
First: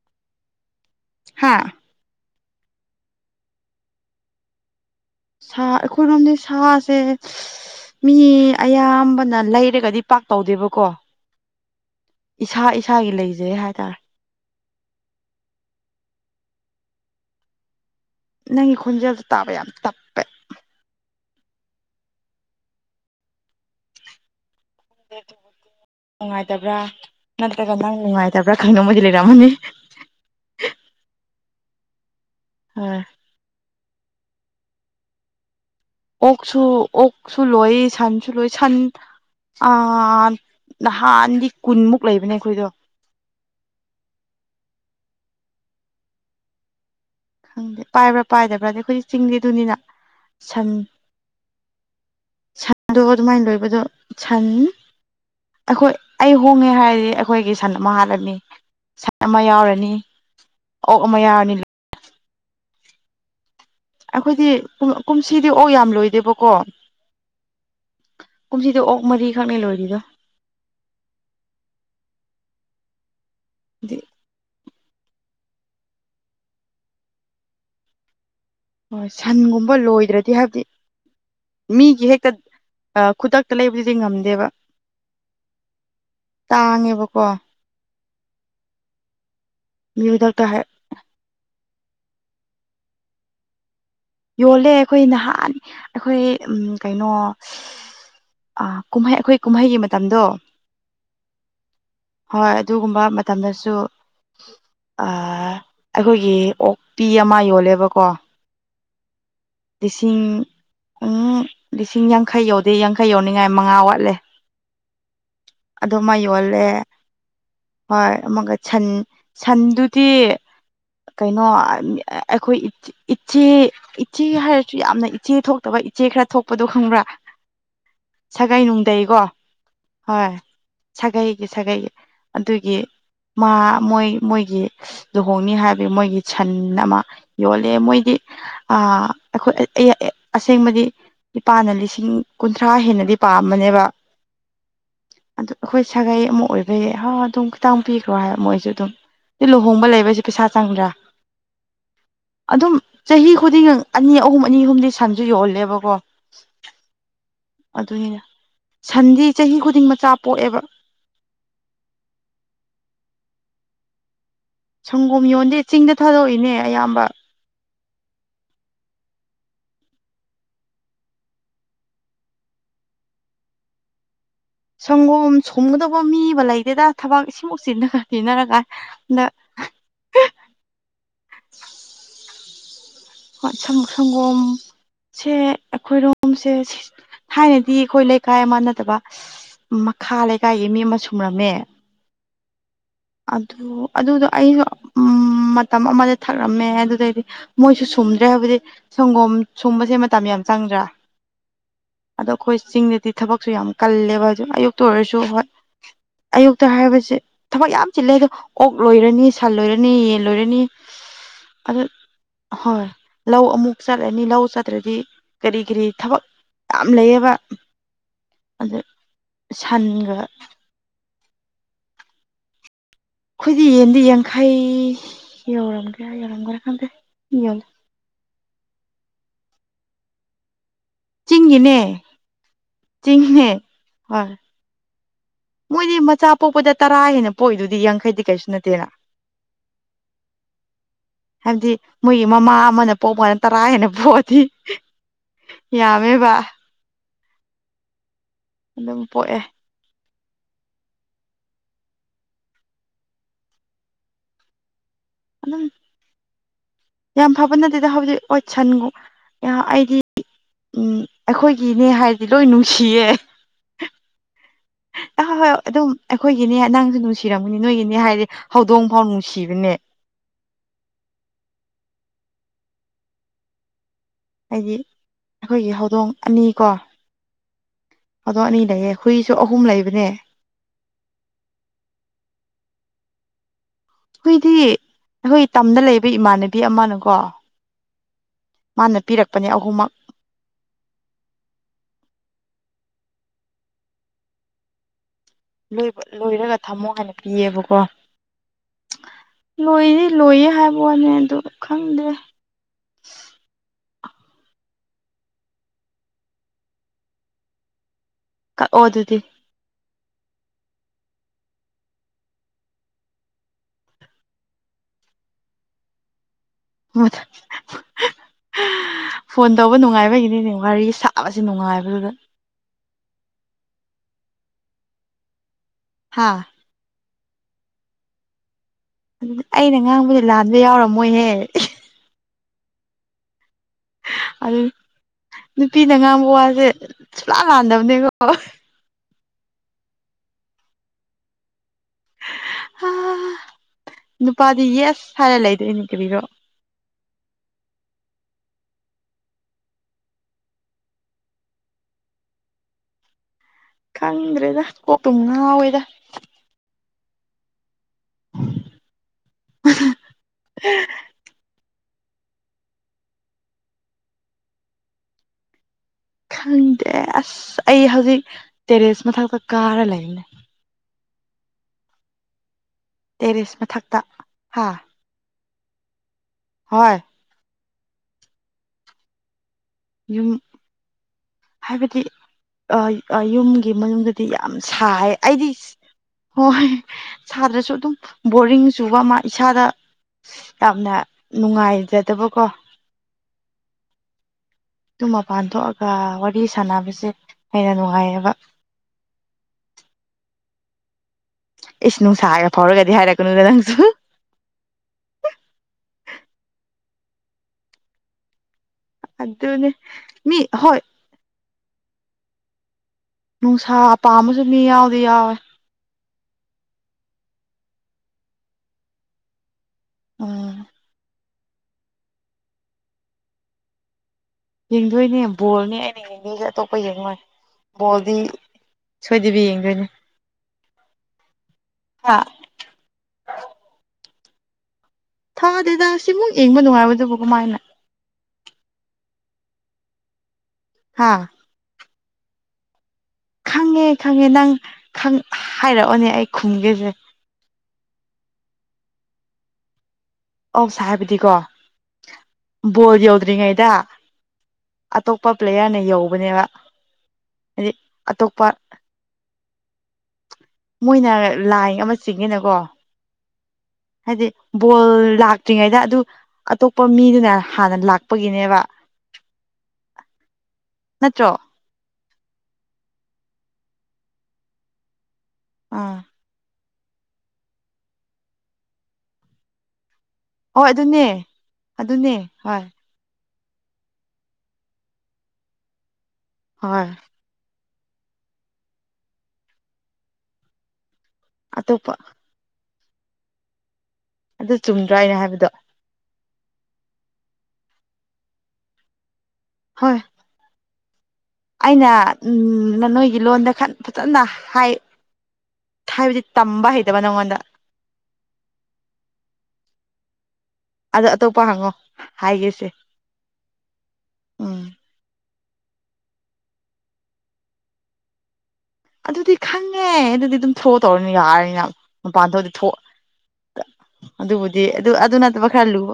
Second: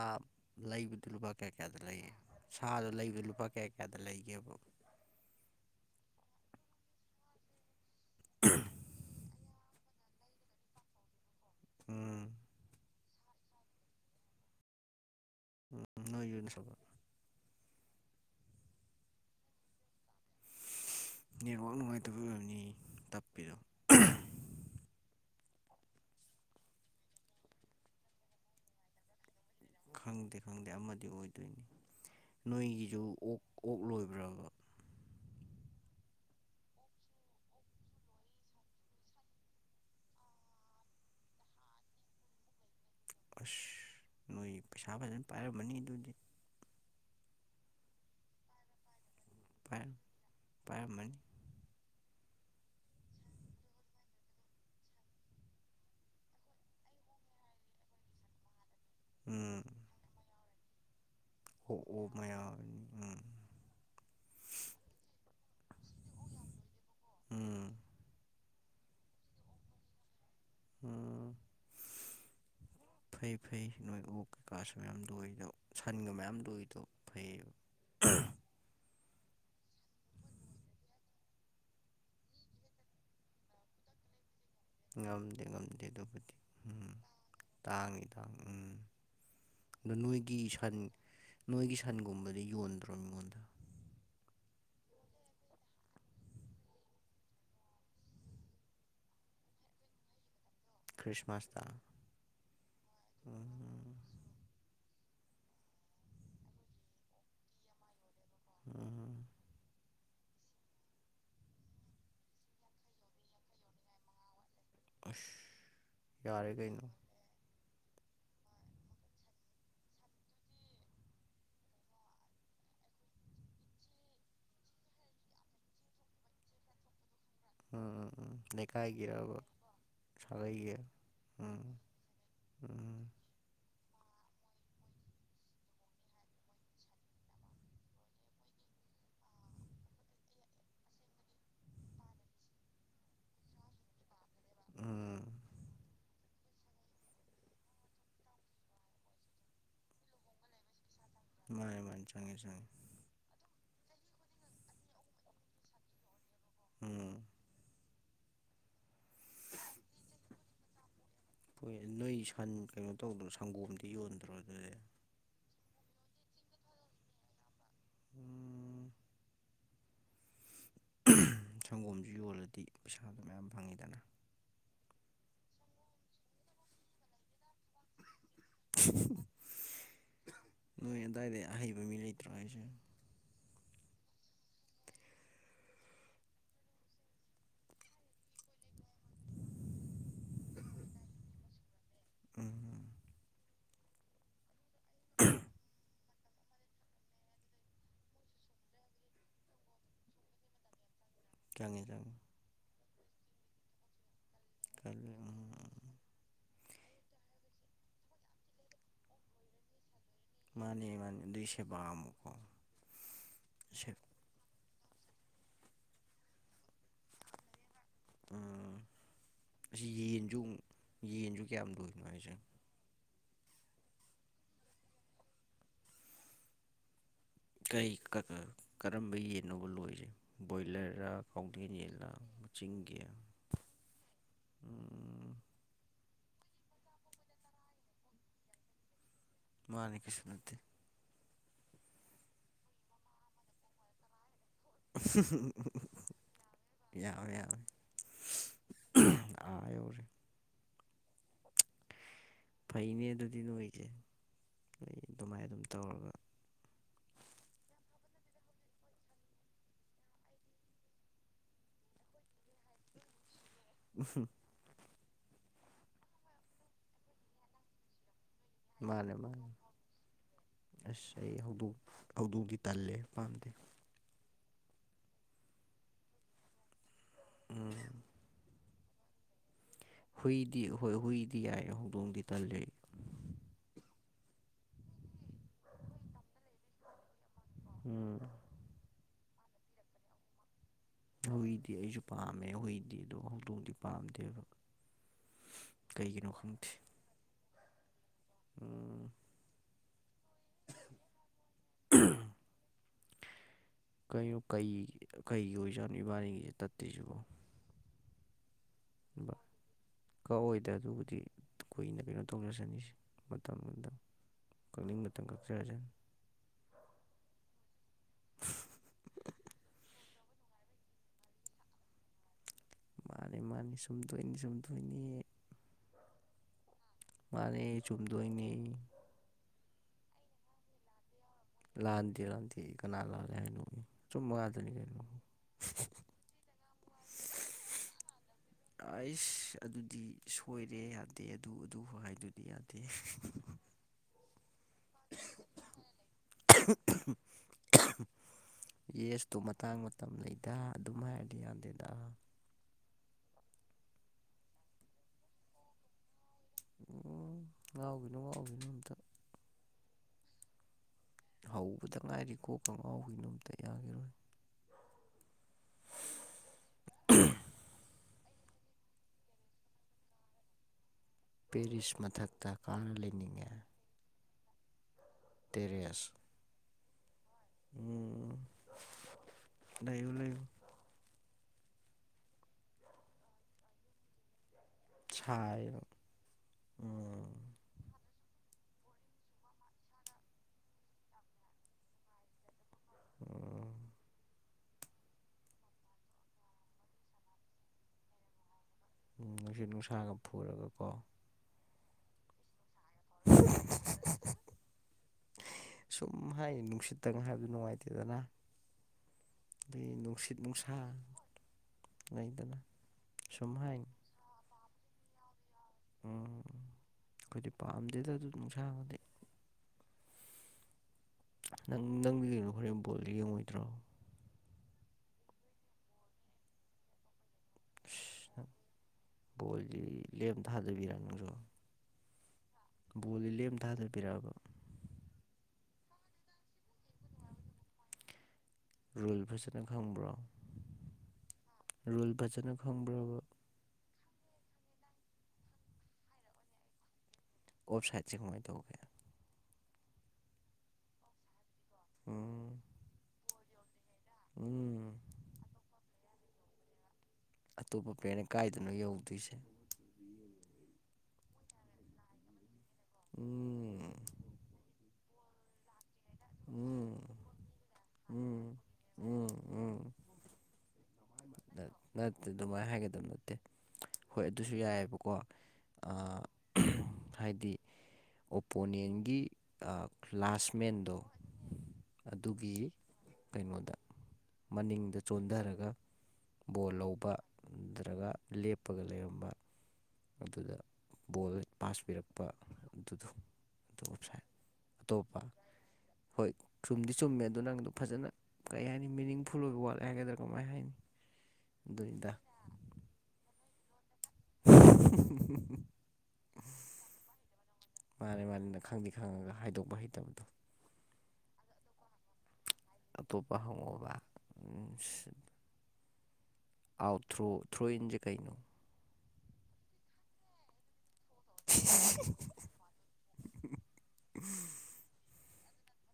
ꯂꯩꯕꯗꯤ ꯂꯨꯄꯥ ꯀꯌꯥ ꯍꯥ ꯀꯌꯥꯗ ꯂꯩ ꯁꯥꯗ ꯂꯩꯕ ꯂꯨꯄꯥ ꯀꯌꯥ ꯀꯌꯥꯗ ꯂꯩꯒꯦꯕ ꯁꯥ ꯑꯩꯈꯣꯏꯔꯣꯝꯗꯤ ꯁꯥꯁꯦ ꯃꯤ ꯑꯌꯥꯝꯕꯅ ꯂꯩꯔꯒꯗꯤ ꯄꯥꯛ ꯇꯧꯗꯦꯕꯀꯣ ꯎꯝ ꯏꯁꯥ ꯏꯁꯥꯒꯤ ꯂꯩꯖꯩ ꯍꯥꯏꯇꯥꯔꯦ ꯎꯝ ꯅꯣꯏ ꯌꯅꯤ ꯁꯕ ꯅꯪꯒꯤ ꯈꯣꯟꯖꯦꯜꯗ ꯇꯥꯕ ꯌꯥꯝ ꯇꯞꯄꯦ ꯅꯦꯠꯋꯥꯛ ꯅꯨꯡꯉꯥꯏꯇꯕ ꯑꯣꯏꯕꯅꯤ ꯇꯥꯛꯄꯤꯔꯣ ꯅꯨꯡꯉꯥꯏꯇꯕ꯭ꯔꯥ ꯅꯠꯇ꯭ꯔꯒ ꯅꯪꯅ ꯅꯨꯡꯉꯥꯏꯇꯕ꯭ꯔꯥ ꯈꯪꯗ ꯃꯣꯏꯗꯤ ꯂꯩꯔꯝꯃꯅꯤ ꯈꯪꯗꯦ ꯈꯪꯗꯦ ꯑꯃꯗꯤ ꯑꯣꯏꯗꯣꯏꯅꯤ ꯍꯣꯏ ꯅꯣꯏꯒꯤꯁꯨ ꯑꯣꯛ ꯑꯣꯛ ꯂꯣꯏꯕ ꯑꯣꯛꯁꯨ ꯑꯣꯛꯁꯨ ꯂꯣꯏ ꯁꯟꯁꯨ ꯂꯣꯏ ꯁꯟ ꯑ ꯅꯍꯥꯟꯗꯤ ꯀꯨꯟꯃꯨꯛ ꯂꯩꯕꯅꯦ ꯑꯩꯈꯣꯏꯗꯣ ꯑꯁ ꯅꯣꯏ ꯄꯩꯁꯥ ꯐꯖꯅ ꯄꯥꯏꯔꯝꯃꯅꯤ ꯑꯗꯨꯗꯤ ꯈꯪꯗꯦ ꯄꯥꯏꯕ꯭ꯔꯥ ꯄꯥꯏꯗꯕ꯭ꯔꯥꯗ ꯑꯩꯈꯣꯏꯗꯤ ꯆꯤꯡꯗꯦꯗꯨꯅꯤꯅ ꯄꯥꯏꯔꯝ ꯁꯟ ꯄꯥꯏꯔꯝꯃꯅꯤ ꯁꯟꯗꯣ ꯑꯗꯨꯃꯥꯏꯅ ꯂꯣꯏꯕꯗꯣ ꯁꯟ ꯑꯩꯈꯣꯏ ꯑꯩ ꯍꯣꯡꯉꯦ ꯍꯥꯏꯔꯗꯤ ꯑꯩꯈꯣꯏꯒꯤ ꯁꯟ ꯑꯃ ꯍꯥꯜꯂꯅꯤ ꯁꯥꯔ ꯑꯃ ꯎꯝ ꯌꯥꯎꯔꯅꯤ ꯎꯃꯌꯥ ꯑꯅꯤꯅꯤ ꯑꯣꯛ ꯑꯣꯛ ꯃꯌꯥꯝ ꯑꯩꯈꯣꯏꯗꯤ ꯀꯨꯝꯁꯤꯗꯤ ꯑꯣ ꯌꯥꯝ ꯂꯣꯏꯗꯦꯕꯀꯣ ꯎꯝ ꯀꯨꯝꯁꯤꯗꯤ ꯑꯣꯛ ꯃꯔꯤꯈꯛꯅꯤ ꯂꯣꯏꯔꯤꯗꯣ ꯎꯝ ꯐꯩ ꯐꯩ ꯍꯥꯏꯗꯤ ꯅꯣꯏ ꯑꯣꯛ ꯆꯀꯁꯨ ꯃꯌꯥꯝ ꯂꯣꯏꯏꯗꯣ ꯁꯟꯒ ꯃꯌꯥꯝ ꯂꯣꯏꯏꯗꯣ ꯐꯩꯕ ꯍꯣꯏ ꯁꯟꯒꯨꯝꯕ ꯂꯣꯏꯗ꯭ꯔꯗꯤ ꯍꯥꯏꯕꯗꯤ ꯃꯤꯒꯤ ꯍꯦꯛꯇ ꯈꯨꯗꯛꯇ ꯂꯩꯕꯗꯨꯗꯤ ꯉꯝꯗꯦꯕ ꯉꯝꯗꯦ ꯉꯝꯗꯦ ꯑꯗꯨꯕꯨꯗꯤ ꯎꯝ ꯇꯥꯡꯉꯦꯕꯀꯣ ꯇꯥꯡꯉꯤꯗ ꯑꯗ ꯃꯤ ꯅꯣꯏꯒꯤ ꯈꯨꯗꯛꯇ ꯁꯟ ꯅꯣꯏꯒꯤ ꯁꯟꯒꯨꯝꯕꯗꯤ ꯌꯣꯟꯗ꯭ꯔꯣ ꯃꯤꯉꯣꯟꯗ ꯌꯣꯜꯂꯦ ꯑꯩꯈꯣꯏ ꯅꯍꯥꯟ ꯑꯩꯈꯣꯏ ꯎ ꯀꯩꯅꯣ ꯑꯥ ꯀꯨꯝꯍꯩ ꯑꯩꯈꯣꯏ ꯀꯨꯝꯍꯩꯒꯤ ꯃꯇꯝꯗꯣ ꯈ꯭ꯔꯤꯁꯃꯥꯁꯇ ꯍꯣꯏ ꯑꯗꯨꯒꯨꯝꯕ ꯃꯇꯝꯗꯁꯨ ꯎꯝ ꯑ ꯑꯩꯈꯣꯏꯒꯤ ꯑꯣꯛꯄꯤꯤ ꯑꯃ ꯌꯣꯜꯂꯦꯕꯀꯣ ꯎꯝ ꯂꯤꯁꯤꯡ ꯎꯝ ꯂꯤꯁꯤꯡ ꯌꯥꯡꯈꯩ ꯌꯧꯗꯦ ꯌꯥꯡꯈꯩ ꯌꯧꯅꯤꯡꯉꯥꯏ ꯃꯉꯥ ꯋꯥꯠꯂꯦ ꯑꯁ ꯑꯗꯨꯃ ꯌꯥꯔꯦ ꯌꯣꯜꯂꯦ ꯀꯩꯅꯣ ꯍꯣꯏ ꯑꯃꯒ ꯁꯟ ꯁꯟꯗꯨꯗꯤ ꯀꯩꯅꯣ ꯑꯩꯈꯣꯏ ꯏꯆꯦ ꯏꯆꯦ ꯍꯥꯏꯔꯁꯨ ꯌꯥꯝꯅ ꯏꯆꯦ ꯊꯣꯛꯇꯕ ꯏꯆꯦ ꯈꯔ ꯊꯣꯛꯄꯗꯣ ꯈꯪꯕ꯭ꯔꯥ ꯎꯝ ꯎꯝ ꯎꯝ ꯁꯥꯒꯩ ꯅꯨꯡꯗꯩꯀꯣ ꯂꯩꯀꯥꯏꯒꯤꯔꯕ ꯍꯣꯏ ꯁꯥꯒꯩꯒꯤ ꯁꯥꯒꯩꯒꯤ ꯎꯝ ꯁꯥꯒꯩꯒꯤ ꯑꯗꯨꯒꯤ ꯎꯝ ꯃꯥ ꯃꯣꯏ ꯃꯣꯏꯒꯤ ꯂꯨꯍꯣꯡꯅꯤ ꯍꯥꯏꯕ ꯃꯣꯏꯒꯤ ꯁꯟ ꯑꯃ ꯌꯣꯜꯂꯦ ꯃꯣꯏꯗꯤ ꯑ ꯑꯩꯈꯣꯏ ꯑꯁꯦꯡꯕꯗꯤ ꯏꯄꯥꯅ ꯂꯤꯁꯤꯡ ꯀꯨꯟꯊ꯭ꯔꯥ ꯍꯦꯟꯅꯗꯤ ꯄꯥꯝꯕꯅꯦꯕ ꯎꯝ ꯑꯗꯨ ꯑꯩꯈꯣꯏ ꯁꯥꯒꯩ ꯑꯃ ꯑꯣꯏꯕ ꯌꯥꯏ ꯍꯣꯏ ꯑꯗꯨꯝ ꯈꯤꯇꯪ ꯄꯤꯈ꯭ꯔꯣ ꯍꯥꯏ ꯃꯣꯏꯁꯨ ꯑꯗꯨꯝ ꯁꯤ ꯂꯨꯍꯣꯡꯕ ꯂꯩꯕꯁꯦ ꯄꯩꯁꯥ ꯆꯪꯗ꯭ꯔꯥ ꯃꯥꯅꯦ ꯃꯥꯅꯤ ꯆꯉꯦ ꯆꯉꯦ ꯑꯗꯨꯝ ꯆꯍꯤ ꯈꯨꯗꯤꯡ ꯑꯅꯤ ꯑꯍꯨꯝ ꯑꯅꯤ ꯑꯍꯨꯝꯗꯤ ꯁꯟꯁꯨ ꯌꯧꯍꯜꯂꯦꯕꯀꯣ ꯎꯝ ꯑꯗꯨꯒꯤꯅꯦ ꯁꯟꯗꯤ ꯆꯍꯤ ꯈꯨꯗꯤꯡ ꯃꯆꯥ ꯄꯣꯛꯑꯦꯕ ꯍꯣꯏ ꯅꯣꯏ ꯁꯟ ꯀꯩꯅꯣ ꯇꯧꯗ꯭ꯔꯣ ꯁꯪꯒꯣꯝꯗꯤ ꯌꯣꯟꯗ꯭ꯔꯣ ꯑꯗꯨ ꯁꯪꯒꯣꯝ ꯌꯣꯟꯗꯦ ꯆꯤꯡꯗ ꯊꯥꯗꯣꯛꯏꯅꯦ ꯑꯌꯥꯝꯕ ꯎꯝ ꯁꯪꯒꯣꯝꯁꯨ ꯌꯣꯜꯂꯗꯤ ꯄꯩꯁꯥꯗꯣ ꯃꯌꯥꯝ ꯐꯪꯉꯤꯗꯅ ꯁꯪꯒꯣꯝ ꯁꯨꯝꯒꯗꯧꯕ ꯃꯤꯕ ꯂꯩꯇꯦꯗ ꯊꯕꯛ ꯏꯁꯤꯡꯐꯥꯎ ꯆꯤꯟꯅꯒ꯭ꯔ ꯅꯣꯏ ꯑꯗꯨꯗꯥꯏꯗ ꯑꯍꯩꯕ ꯃꯤ ꯂꯩꯇ꯭ꯔꯣ ꯍꯥꯏꯁꯦ ꯍꯣꯏ ꯁꯪꯒꯣꯝꯁꯦ ꯑꯩꯈꯣꯏꯔꯣꯝꯁꯦ ꯊꯥꯏꯅꯗꯤ ꯑꯩꯈꯣꯏ ꯂꯩꯀꯥꯏ ꯑꯃ ꯅꯠꯇꯕ ꯃꯈꯥ ꯂꯩꯀꯥꯏꯒꯤ ꯃꯤ ꯑꯃ ꯁꯨꯝꯔꯝꯃꯦ ꯎꯝ ꯑꯗꯨ ꯑꯗꯨꯗꯣ ꯑꯩꯁꯨ ꯎꯝ ꯃꯇꯝ ꯑꯃꯗ ꯊꯛꯂꯝꯝꯃꯦ ꯑꯗꯨꯗꯩꯗꯤ ꯃꯣꯏꯁꯨ ꯁꯨꯝꯗ꯭ꯔꯦ ꯍꯥꯏꯕꯗꯤ ꯁꯪꯒꯣꯝ ꯁꯨꯝꯕꯁꯦ ꯃꯇꯝ ꯌꯥꯝ ꯆꯪꯗ꯭ꯔꯥ ꯆꯪꯉꯦ ꯆꯪꯉꯦ ꯑꯗꯣ ꯑꯩꯈꯣꯏ ꯆꯤꯡꯗꯗꯤ ꯊꯕꯛꯁꯨ ꯌꯥꯝ ꯀꯜꯂꯦꯕ ꯑꯌꯨꯛꯇ ꯈꯜꯂꯦ ꯑꯣꯏꯔꯁꯨ ꯎꯝ ꯍꯣꯏ ꯑꯌꯨꯛꯇ ꯍꯥꯏꯕꯁꯦ ꯊꯕꯛ ꯌꯥꯝ ꯆꯤꯠꯂꯦꯗꯣ ꯑꯣꯛ ꯂꯣꯏꯔꯅꯤ ꯁꯟ ꯂꯣꯏꯔꯅꯤ ꯌꯦ ꯑꯣꯛ ꯂꯣꯏꯔꯅꯤ ꯃꯥꯅꯦ ꯃꯥꯅꯦ ꯑꯗꯨꯏ ꯁꯦꯕꯥ ꯑꯃꯨꯛꯀꯣ ꯂꯧ ꯑꯃꯨꯛ ꯆꯠꯂꯅꯤ ꯅꯠꯇ꯭ꯔꯗꯤ ꯀꯔꯤ ꯀꯔꯤ ꯊꯕꯛ ꯌꯥꯝ ꯂꯩꯌꯦꯕ ꯑꯗꯨ ꯎꯝ ꯑꯁꯤ ꯁꯟꯒ ꯌꯦꯟꯁꯨ ꯌꯦꯟꯁꯨ ꯀꯌꯥꯝ ꯂꯣꯏꯔꯤꯅꯣ ꯍꯥꯏꯁꯦ ꯑꯩꯈꯣꯏꯗꯤ ꯌꯦꯟꯗꯤ ꯌꯥꯡꯈꯩ ꯌꯧꯔꯝꯒꯗ꯭ꯔ ꯌꯧꯔꯝꯒꯗ꯭ꯔꯈꯪꯗꯦ ꯀꯔꯝꯕ ꯌꯦꯟꯅꯣꯕ ꯂꯣꯏꯔꯤꯁꯦ ꯕꯣꯏꯂꯔ ꯀꯥꯎꯅ ꯆꯤꯡꯒꯤꯅꯦ ꯌꯦꯟꯂ ꯆꯤꯡꯒꯤ ꯆꯤꯡꯅꯦ ꯍꯣꯏ ꯎꯝ ꯃꯣꯏꯗꯤ ꯃꯆꯥ ꯄꯣꯛꯄꯗ ꯇꯔꯥ ꯍꯦꯟꯅ ꯄꯣꯛꯏꯗꯨꯗꯤ ꯌꯥꯡꯈꯩꯗꯤ ꯀꯩꯁꯨ ꯅꯠꯇꯦꯅ ꯃꯥꯅꯤ ꯀꯩꯁꯨꯅꯠꯇꯦ ꯍꯥꯏꯕꯗꯤ ꯃꯣꯏꯒꯤ ꯃꯃꯥ ꯑꯃꯅ ꯄꯣꯛꯄꯅ ꯇꯔꯥ ꯍꯦꯟꯅ ꯄꯣꯛꯑꯗꯤ ꯌꯥꯝꯃꯦꯕ ꯌꯥꯝꯃꯦ ꯌꯥꯝꯃꯦ ꯑꯗꯨꯝ ꯄꯣꯛꯑꯦ ꯑꯥ ꯌꯧꯔꯦ ꯐꯩꯅꯦ ꯑꯗꯨꯗꯤ ꯅꯣꯏꯗꯤ ꯑꯗꯨꯃꯥꯏꯅ ꯑꯗꯨꯝ ꯇꯧꯔꯒ ꯌꯥꯝ ꯐꯕ ꯅꯠꯇꯦꯗ ꯍꯧꯖꯤꯛ ꯍꯣꯏ ꯁꯟꯕꯨ ꯑꯩꯗꯤ ꯎꯝ ꯑꯩꯈꯣꯏꯒꯤꯅꯦ ꯍꯥꯏꯔꯗꯤ ꯂꯣꯏ ꯅꯨꯡꯁꯤꯌꯦ ꯎꯝ ꯍꯣꯏ ꯍꯣꯏ ꯑꯗꯨꯝ ꯑꯩꯈꯣꯏꯒꯤꯅꯦ ꯅꯪꯁꯨ ꯅꯨꯡꯁꯤꯔꯝꯃꯅꯤ ꯅꯣꯏꯒꯤꯅꯦ ꯍꯥꯏꯗꯤ ꯍꯧꯗꯣꯡ ꯐꯥꯎ ꯃꯥꯅꯦ ꯃꯥꯅꯦ ꯅꯨꯡꯁꯤꯕꯅꯦ ꯑꯁ ꯑꯩ ꯍꯧꯗꯣꯛ ꯍꯧꯗꯣꯡꯗꯤ ꯇꯜꯂꯦꯍꯦ ꯄꯥꯝꯗꯦ ꯍꯥꯏꯗꯤ ꯑꯩꯈꯣꯏꯒꯤ ꯍꯧꯗꯣꯡ ꯑꯅꯤꯀꯣ ꯎꯝ ꯑꯗꯣ ꯑꯅꯤ ꯂꯩꯌꯦ ꯍꯨꯏꯁꯨ ꯑꯍꯨꯝ ꯂꯩꯕ ꯍꯨꯏꯗꯤ ꯍꯣꯏ ꯍꯨꯏꯗꯤ ꯌꯥꯏ ꯍꯧꯗꯣꯡꯗꯤ ꯇꯜꯂꯦꯕ ꯑꯩꯈꯣꯏꯗꯤ ꯑꯩꯈꯣꯏ ꯇꯝꯅ ꯂꯩꯕ ꯏꯃꯥꯟꯅꯕꯤ ꯑꯃꯅꯀꯣ ꯎꯝ ꯃꯥꯅ ꯄꯤꯔꯛꯄꯅꯦ ꯑꯍꯨꯝꯃꯛ ꯍꯨꯏꯗꯤ ꯑꯩꯁꯨ ꯄꯥꯝꯃꯦ ꯍꯨꯏꯗꯤ ꯑꯗꯣ ꯍꯧꯗꯣꯡꯗꯤ ꯄꯥꯝꯗꯦꯕ ꯂꯣꯏ ꯀꯩꯒꯤꯅꯣ ꯂꯣꯏꯔꯒ ꯈꯪꯗꯦ ꯊꯝꯃꯣ ꯍꯥꯏꯅ ꯄꯤꯌꯦꯕꯀꯣ ꯎꯝ ꯂꯣꯏꯗꯤ ꯂꯣꯏꯌꯦ ꯍꯥꯏꯕ ꯋꯥꯅꯦ ꯑꯗꯨ ꯈꯪꯗꯦ [inaudible] ꯀꯩ ꯀꯩꯒꯤ ꯑꯣꯏꯖꯥꯠꯅꯣ ꯏꯕꯥꯅꯤꯒꯤꯁꯦ ꯇꯠꯇ꯭ꯔꯤꯁꯤꯕꯣ ꯀꯛꯑꯣ ꯑꯗꯨꯗꯤ ꯀꯛꯑꯣꯏꯗ ꯑꯗꯨꯕꯨꯗꯤ ꯀꯨꯏꯅ ꯀꯩꯅꯣ ꯇꯧꯖꯁꯅꯤꯁ ꯃꯇꯝ ꯃꯇꯝ ꯀꯛꯅꯤꯡꯕꯇꯪ ꯀꯛꯆꯔꯁꯅꯤ ꯐꯣꯟ ꯇꯧꯕ ꯅꯨꯡꯉꯥꯏꯕꯒꯤ ꯅꯦ ꯋꯥꯔꯤ ꯁꯥꯕꯁꯦ ꯅꯨꯡꯉꯥꯏꯕꯗꯨꯗ ꯃꯥꯅꯤ ꯃꯥꯅꯤ ꯁꯨꯝꯗꯣꯏꯅꯤ ꯁꯨꯝꯗꯣꯏꯅꯤ ꯍꯥꯥ ꯃꯥꯅꯦ ꯆꯨꯝꯗꯣꯏꯅꯦ ꯑꯗꯨꯗꯤ ꯑꯩꯅ ꯉꯥꯡꯕꯗꯤ ꯂꯥꯟꯕ ꯌꯥꯎꯔꯝꯃꯣꯏꯍꯦ ꯂꯥꯟꯗꯦ ꯂꯥꯟꯇꯦ ꯀꯅꯥ ꯂꯥꯛꯂꯦ ꯍꯥꯏꯅꯣ ꯑꯆꯨꯝꯕ ꯑꯗꯨ ꯉꯥꯛꯇꯅꯤ ꯀꯩꯅꯣ ꯅꯨꯄꯤꯅ ꯉꯥꯡꯕ ꯋꯥꯁꯦ ꯁꯨꯂꯥꯟ ꯂꯥꯟꯗꯕꯅꯦꯀꯣ ꯑꯥꯏꯁ ꯑꯗꯨꯗꯤ ꯁꯣꯏꯔꯦ ꯌꯥꯗꯦ ꯑꯗꯨ ꯑꯗꯨ ꯍꯥꯏꯗꯨꯗꯤ ꯌꯥꯗꯦ ꯅꯨꯄꯥꯗꯤ ꯌꯦꯁ ꯍꯥꯏꯔ ꯂꯩꯗꯣꯏꯅꯤ ꯀꯕꯤꯔꯣ ꯑꯍ ꯌꯦꯁꯇꯣ ꯃꯇꯥꯡ ꯃꯇꯝ ꯂꯩꯗ ꯑꯗꯨꯝ ꯍꯥꯏꯔꯗꯤ ꯌꯥꯗꯦꯗ ꯈꯪꯗ꯭ꯔꯦꯗ ꯀꯣꯛꯇꯨꯝ ꯉꯥꯎꯋꯦꯗ ꯎ ꯉꯥꯎꯒꯤꯅꯨ ꯉꯥꯎꯈꯤꯅꯣ ꯑꯝꯇ ꯑꯍ ꯍ ꯍꯧꯕꯗ ꯉꯥꯏꯔꯤ ꯀꯣꯛꯄ ꯉꯥꯎꯕꯒꯤ ꯅꯨꯃꯤꯇ ꯌꯥꯈꯤꯔꯣꯏ ꯈꯪꯗꯦ ꯑꯁ ꯑꯩ ꯍꯧꯖꯤꯛ ꯇꯦꯔꯤꯁ ꯃꯊꯛꯇ ꯀꯥꯔ ꯂꯩꯔꯤꯅꯦ ꯄꯦꯔꯤꯁ ꯃꯊꯛꯇ ꯀꯥꯔ ꯂꯩꯅꯤꯡꯉꯦ ꯇꯦꯔꯤꯁ ꯃꯊꯛꯇ ꯍꯥ ꯇꯦꯔꯦꯁ ꯍꯣꯏ ꯎꯝ ꯂꯩꯌꯨ ꯌꯨꯝ ꯂꯩꯌꯨ ꯍꯥꯏꯕꯗꯤ ꯌꯨꯝꯒꯤ ꯃꯅꯨꯡꯗꯗꯤ ꯌꯥꯝ ꯁꯥꯢ ꯑꯩꯗꯤ ꯁꯥꯏꯕ ꯍꯣꯏ ꯎꯝ ꯁꯥꯗ꯭ꯔꯁꯨ ꯑꯗꯨꯝ ꯕꯣꯔꯤꯡ ꯆꯨꯕ ꯑꯃ ꯏꯁꯥꯗ ꯌꯥꯝꯅ ꯅꯨꯡꯉꯥꯏꯖꯗꯕꯀꯣ ꯎꯝ ꯑꯗꯨ ꯃꯄꯥꯟ ꯊꯣꯛꯑꯒ ꯋꯥꯔꯤ ꯁꯥꯟꯅꯕꯁꯦ ꯍꯦꯟꯅ ꯅꯨꯡꯉꯥꯏꯌꯦꯕ ꯎ ꯉꯅꯨꯡꯁꯤꯠ ꯅꯨꯡꯁꯥꯒ ꯐꯨꯔꯒ ꯀꯣ ꯏꯁ ꯅꯨꯡꯁꯔ ꯐꯥꯎꯔꯒꯗꯤ ꯍꯥꯏꯔꯛꯀꯅꯨꯅꯦ ꯅꯪꯁꯨ ꯁꯨꯝ ꯍꯥꯏꯌꯦ ꯅꯨꯡꯁꯤꯠꯇꯪ ꯍꯥꯏꯕꯗꯨ ꯅꯨꯡꯉꯥꯏꯇꯦꯗꯅ ꯑꯗꯨꯅꯦ ꯑꯗꯩ ꯃꯤ ꯅꯨꯡꯁꯤꯠ ꯅꯨꯡꯁꯥ ꯍꯣꯏ ꯂꯩꯗꯅ ꯁꯨꯝ ꯅꯨꯡꯁꯥ ꯍꯥꯏꯅꯤ ꯑꯄꯥꯝꯕꯁꯨ ꯃꯤ ꯌꯥꯎꯗꯤ ꯌꯥꯎꯋꯦ ꯎꯝ ꯑꯩꯈꯣꯏꯗꯤ ꯄꯥꯝꯗꯦꯗ ꯑꯗꯨ ꯅꯨꯡꯁꯥꯡꯒꯅꯤ ꯎꯝ ꯅꯪ ꯅꯪꯗꯤ ꯀꯩꯅꯣ ꯍꯣꯔꯦꯟ ꯕꯣꯜꯗ ꯌꯦꯡꯉꯣꯏꯗ꯭ꯔꯣ ꯌꯦꯡꯗꯣꯏꯅꯦ ꯕꯣꯜꯅꯦ ꯑꯩꯅ ꯌꯦꯡꯗꯣꯏꯁꯦ ꯑꯇꯣꯞꯄ ꯌꯦꯡꯉꯣꯏ ꯕꯣꯜꯗꯤ ꯑꯁ ꯁꯣꯏꯗꯕꯤ ꯌꯦꯡꯗꯣꯢꯅꯤ ꯕꯣꯜꯗꯤ ꯂꯦꯝ ꯊꯥꯗꯕꯤꯔ ꯅꯪꯁꯨ ꯕꯣꯗꯤ ꯂꯦꯝ ꯊꯥꯗꯕꯤꯔꯕ ꯊꯥꯗꯦꯗ ꯁꯤꯃꯨꯛ ꯌꯦꯡꯕ ꯅꯨꯡꯉꯥꯏꯕꯗꯨꯕꯨ ꯀꯃꯥꯏꯅ ꯔꯨꯜ ꯐꯖꯅ ꯈꯪꯕ꯭ꯔꯣ ꯍꯥ ꯔꯨꯜ ꯐꯖꯅ ꯈꯕ꯭ꯔꯕ ꯈꯪꯉꯦ ꯈꯪꯉꯦ ꯅꯪ ꯍꯥꯏꯔꯛꯑꯣꯅꯦ ꯑꯩ ꯈꯨꯝꯒꯦꯁꯦ ꯋꯦꯞꯁꯥꯏꯠꯁꯦ ꯀꯃꯥꯏꯅ ꯇꯧꯒꯦ ꯑꯧ ꯁꯥ ꯍꯥꯏꯕꯗꯤꯀꯣ ꯎꯝ ꯕꯣꯜ ꯌꯧꯗ꯭ꯔꯤꯉꯩꯗ ꯎꯝ ꯑꯇꯣꯞꯄ ꯄ꯭ꯂꯦꯌꯥꯔꯅ ꯌꯧꯕꯅꯦꯕ ꯍꯥꯏꯗꯤ ꯑꯇꯣꯞꯄ ꯄꯦꯔꯦꯟ ꯑꯇꯣꯞꯄ ꯀꯥꯏꯗꯅꯣ ꯌꯧꯗꯣꯏꯁꯦ ꯃꯣꯏꯅ ꯂꯥꯏ ꯑꯃ ꯆꯤꯡꯉꯦꯅꯀꯣ ꯎꯝ ꯍꯥꯏꯗꯤ ꯕꯣꯜ ꯂꯥꯛꯇ꯭ꯔꯤꯉꯩꯗ ꯑꯗꯨ ꯑꯇꯣꯞꯄ ꯎꯝ ꯃꯤꯗꯨꯅ ꯍꯥꯟꯅ ꯎꯝ ꯂꯥꯛꯄꯒꯤꯅꯦꯕ ꯎꯝ ꯎꯝ ꯅꯠꯇ꯭ꯔꯣ ꯅꯠꯇꯦ ꯑꯗꯨꯃꯥꯏꯅ ꯍꯥꯏꯒꯗꯕ ꯅꯠꯇꯦ ꯍꯣꯏ ꯑꯗꯨꯁꯨ ꯌꯥꯏꯌꯦꯕꯀꯣ ꯑꯥ ꯍꯥꯏꯗꯤ ꯑꯣꯄꯣꯅꯦꯟꯒꯤ ꯂꯥꯁ ꯍꯣꯏ ꯃꯦꯟꯗꯣ ꯑꯗꯨꯅꯦ ꯑꯗꯨꯅꯦ ꯍꯣꯏ ꯑꯗꯨꯒꯤ ꯀꯩꯅꯣꯗ ꯃꯅꯤꯡꯗ ꯆꯣꯟꯊꯔꯒ ꯕꯣꯜ ꯍꯣꯏ ꯂꯧꯕ ꯅꯠꯇ꯭ꯔꯒ ꯂꯦꯞꯄꯒ ꯂꯩꯔꯝꯕ ꯑꯗꯨꯗ ꯕꯣꯜ ꯄꯥꯁ ꯑꯇꯣꯞꯄ ꯄꯤꯔꯛꯄ ꯑꯗꯨꯗꯣ ꯑꯗꯨ ꯑꯣꯞꯁꯥꯏꯠ ꯑꯗꯨ ꯆꯨꯝꯗ꯭ꯔꯥ ꯍꯥꯏꯅ ꯑꯇꯣꯞꯄ ꯍꯥꯏꯕꯗꯣ ꯍꯣꯏ ꯆꯨꯝꯗꯤ ꯆꯨꯝꯃꯦ ꯑꯗꯨ ꯅꯪꯗꯣ ꯐꯖꯅ ꯀꯩ ꯍꯥꯏꯅꯤ ꯃꯤꯅꯤꯡꯐꯨꯜ ꯑꯣꯏꯕ ꯋꯥꯔꯗ ꯍꯣꯏ ꯍꯥꯏꯒꯗ꯭ꯔꯥ ꯀꯃꯥꯏ ꯍꯥꯏꯅꯤ ꯑꯗꯨꯅꯤꯗ ꯑꯩꯅ ꯅꯣꯏꯒꯤ ꯂꯣꯟꯗ ꯐꯖꯅ ꯍꯥꯏ ꯍꯥꯏꯕꯗꯤ ꯇꯝꯕ ꯍꯩꯇꯕ ꯅꯪꯉꯣꯟꯗ ꯃꯥꯅꯤ ꯃꯥꯅꯤꯅ ꯈꯪꯗꯤ ꯈꯪꯉꯒ ꯍꯥꯏꯗꯣꯛꯄ ꯍꯩꯇꯕꯅꯤ ꯑꯗ ꯑꯇꯣꯞꯄ ꯍꯪꯉꯣ ꯍꯥꯏꯒꯦꯁꯤ ꯑꯇꯣꯞꯄ ꯍꯪꯉꯣꯕ ꯑꯥꯎ ꯊ꯭ꯔꯣ ꯊ꯭ꯔꯨ ꯏꯟꯖꯦ ꯀꯩꯅ ꯑꯗꯨꯗꯤ ꯈꯪꯉꯦ ꯑꯗꯨꯗꯤ ꯑꯗꯨꯝ ꯇꯧꯔꯅꯤ ꯌꯥꯔꯅꯤ ꯃꯄꯥꯟ ꯊꯣꯛꯗꯤ ꯊꯣꯛ ꯑꯗꯨꯕꯨꯗꯤ ꯑꯗꯨ ꯑꯗꯨꯅ ꯑꯗꯨ ꯅꯥꯠꯇꯕꯥ ꯈꯔ ꯂꯨꯕ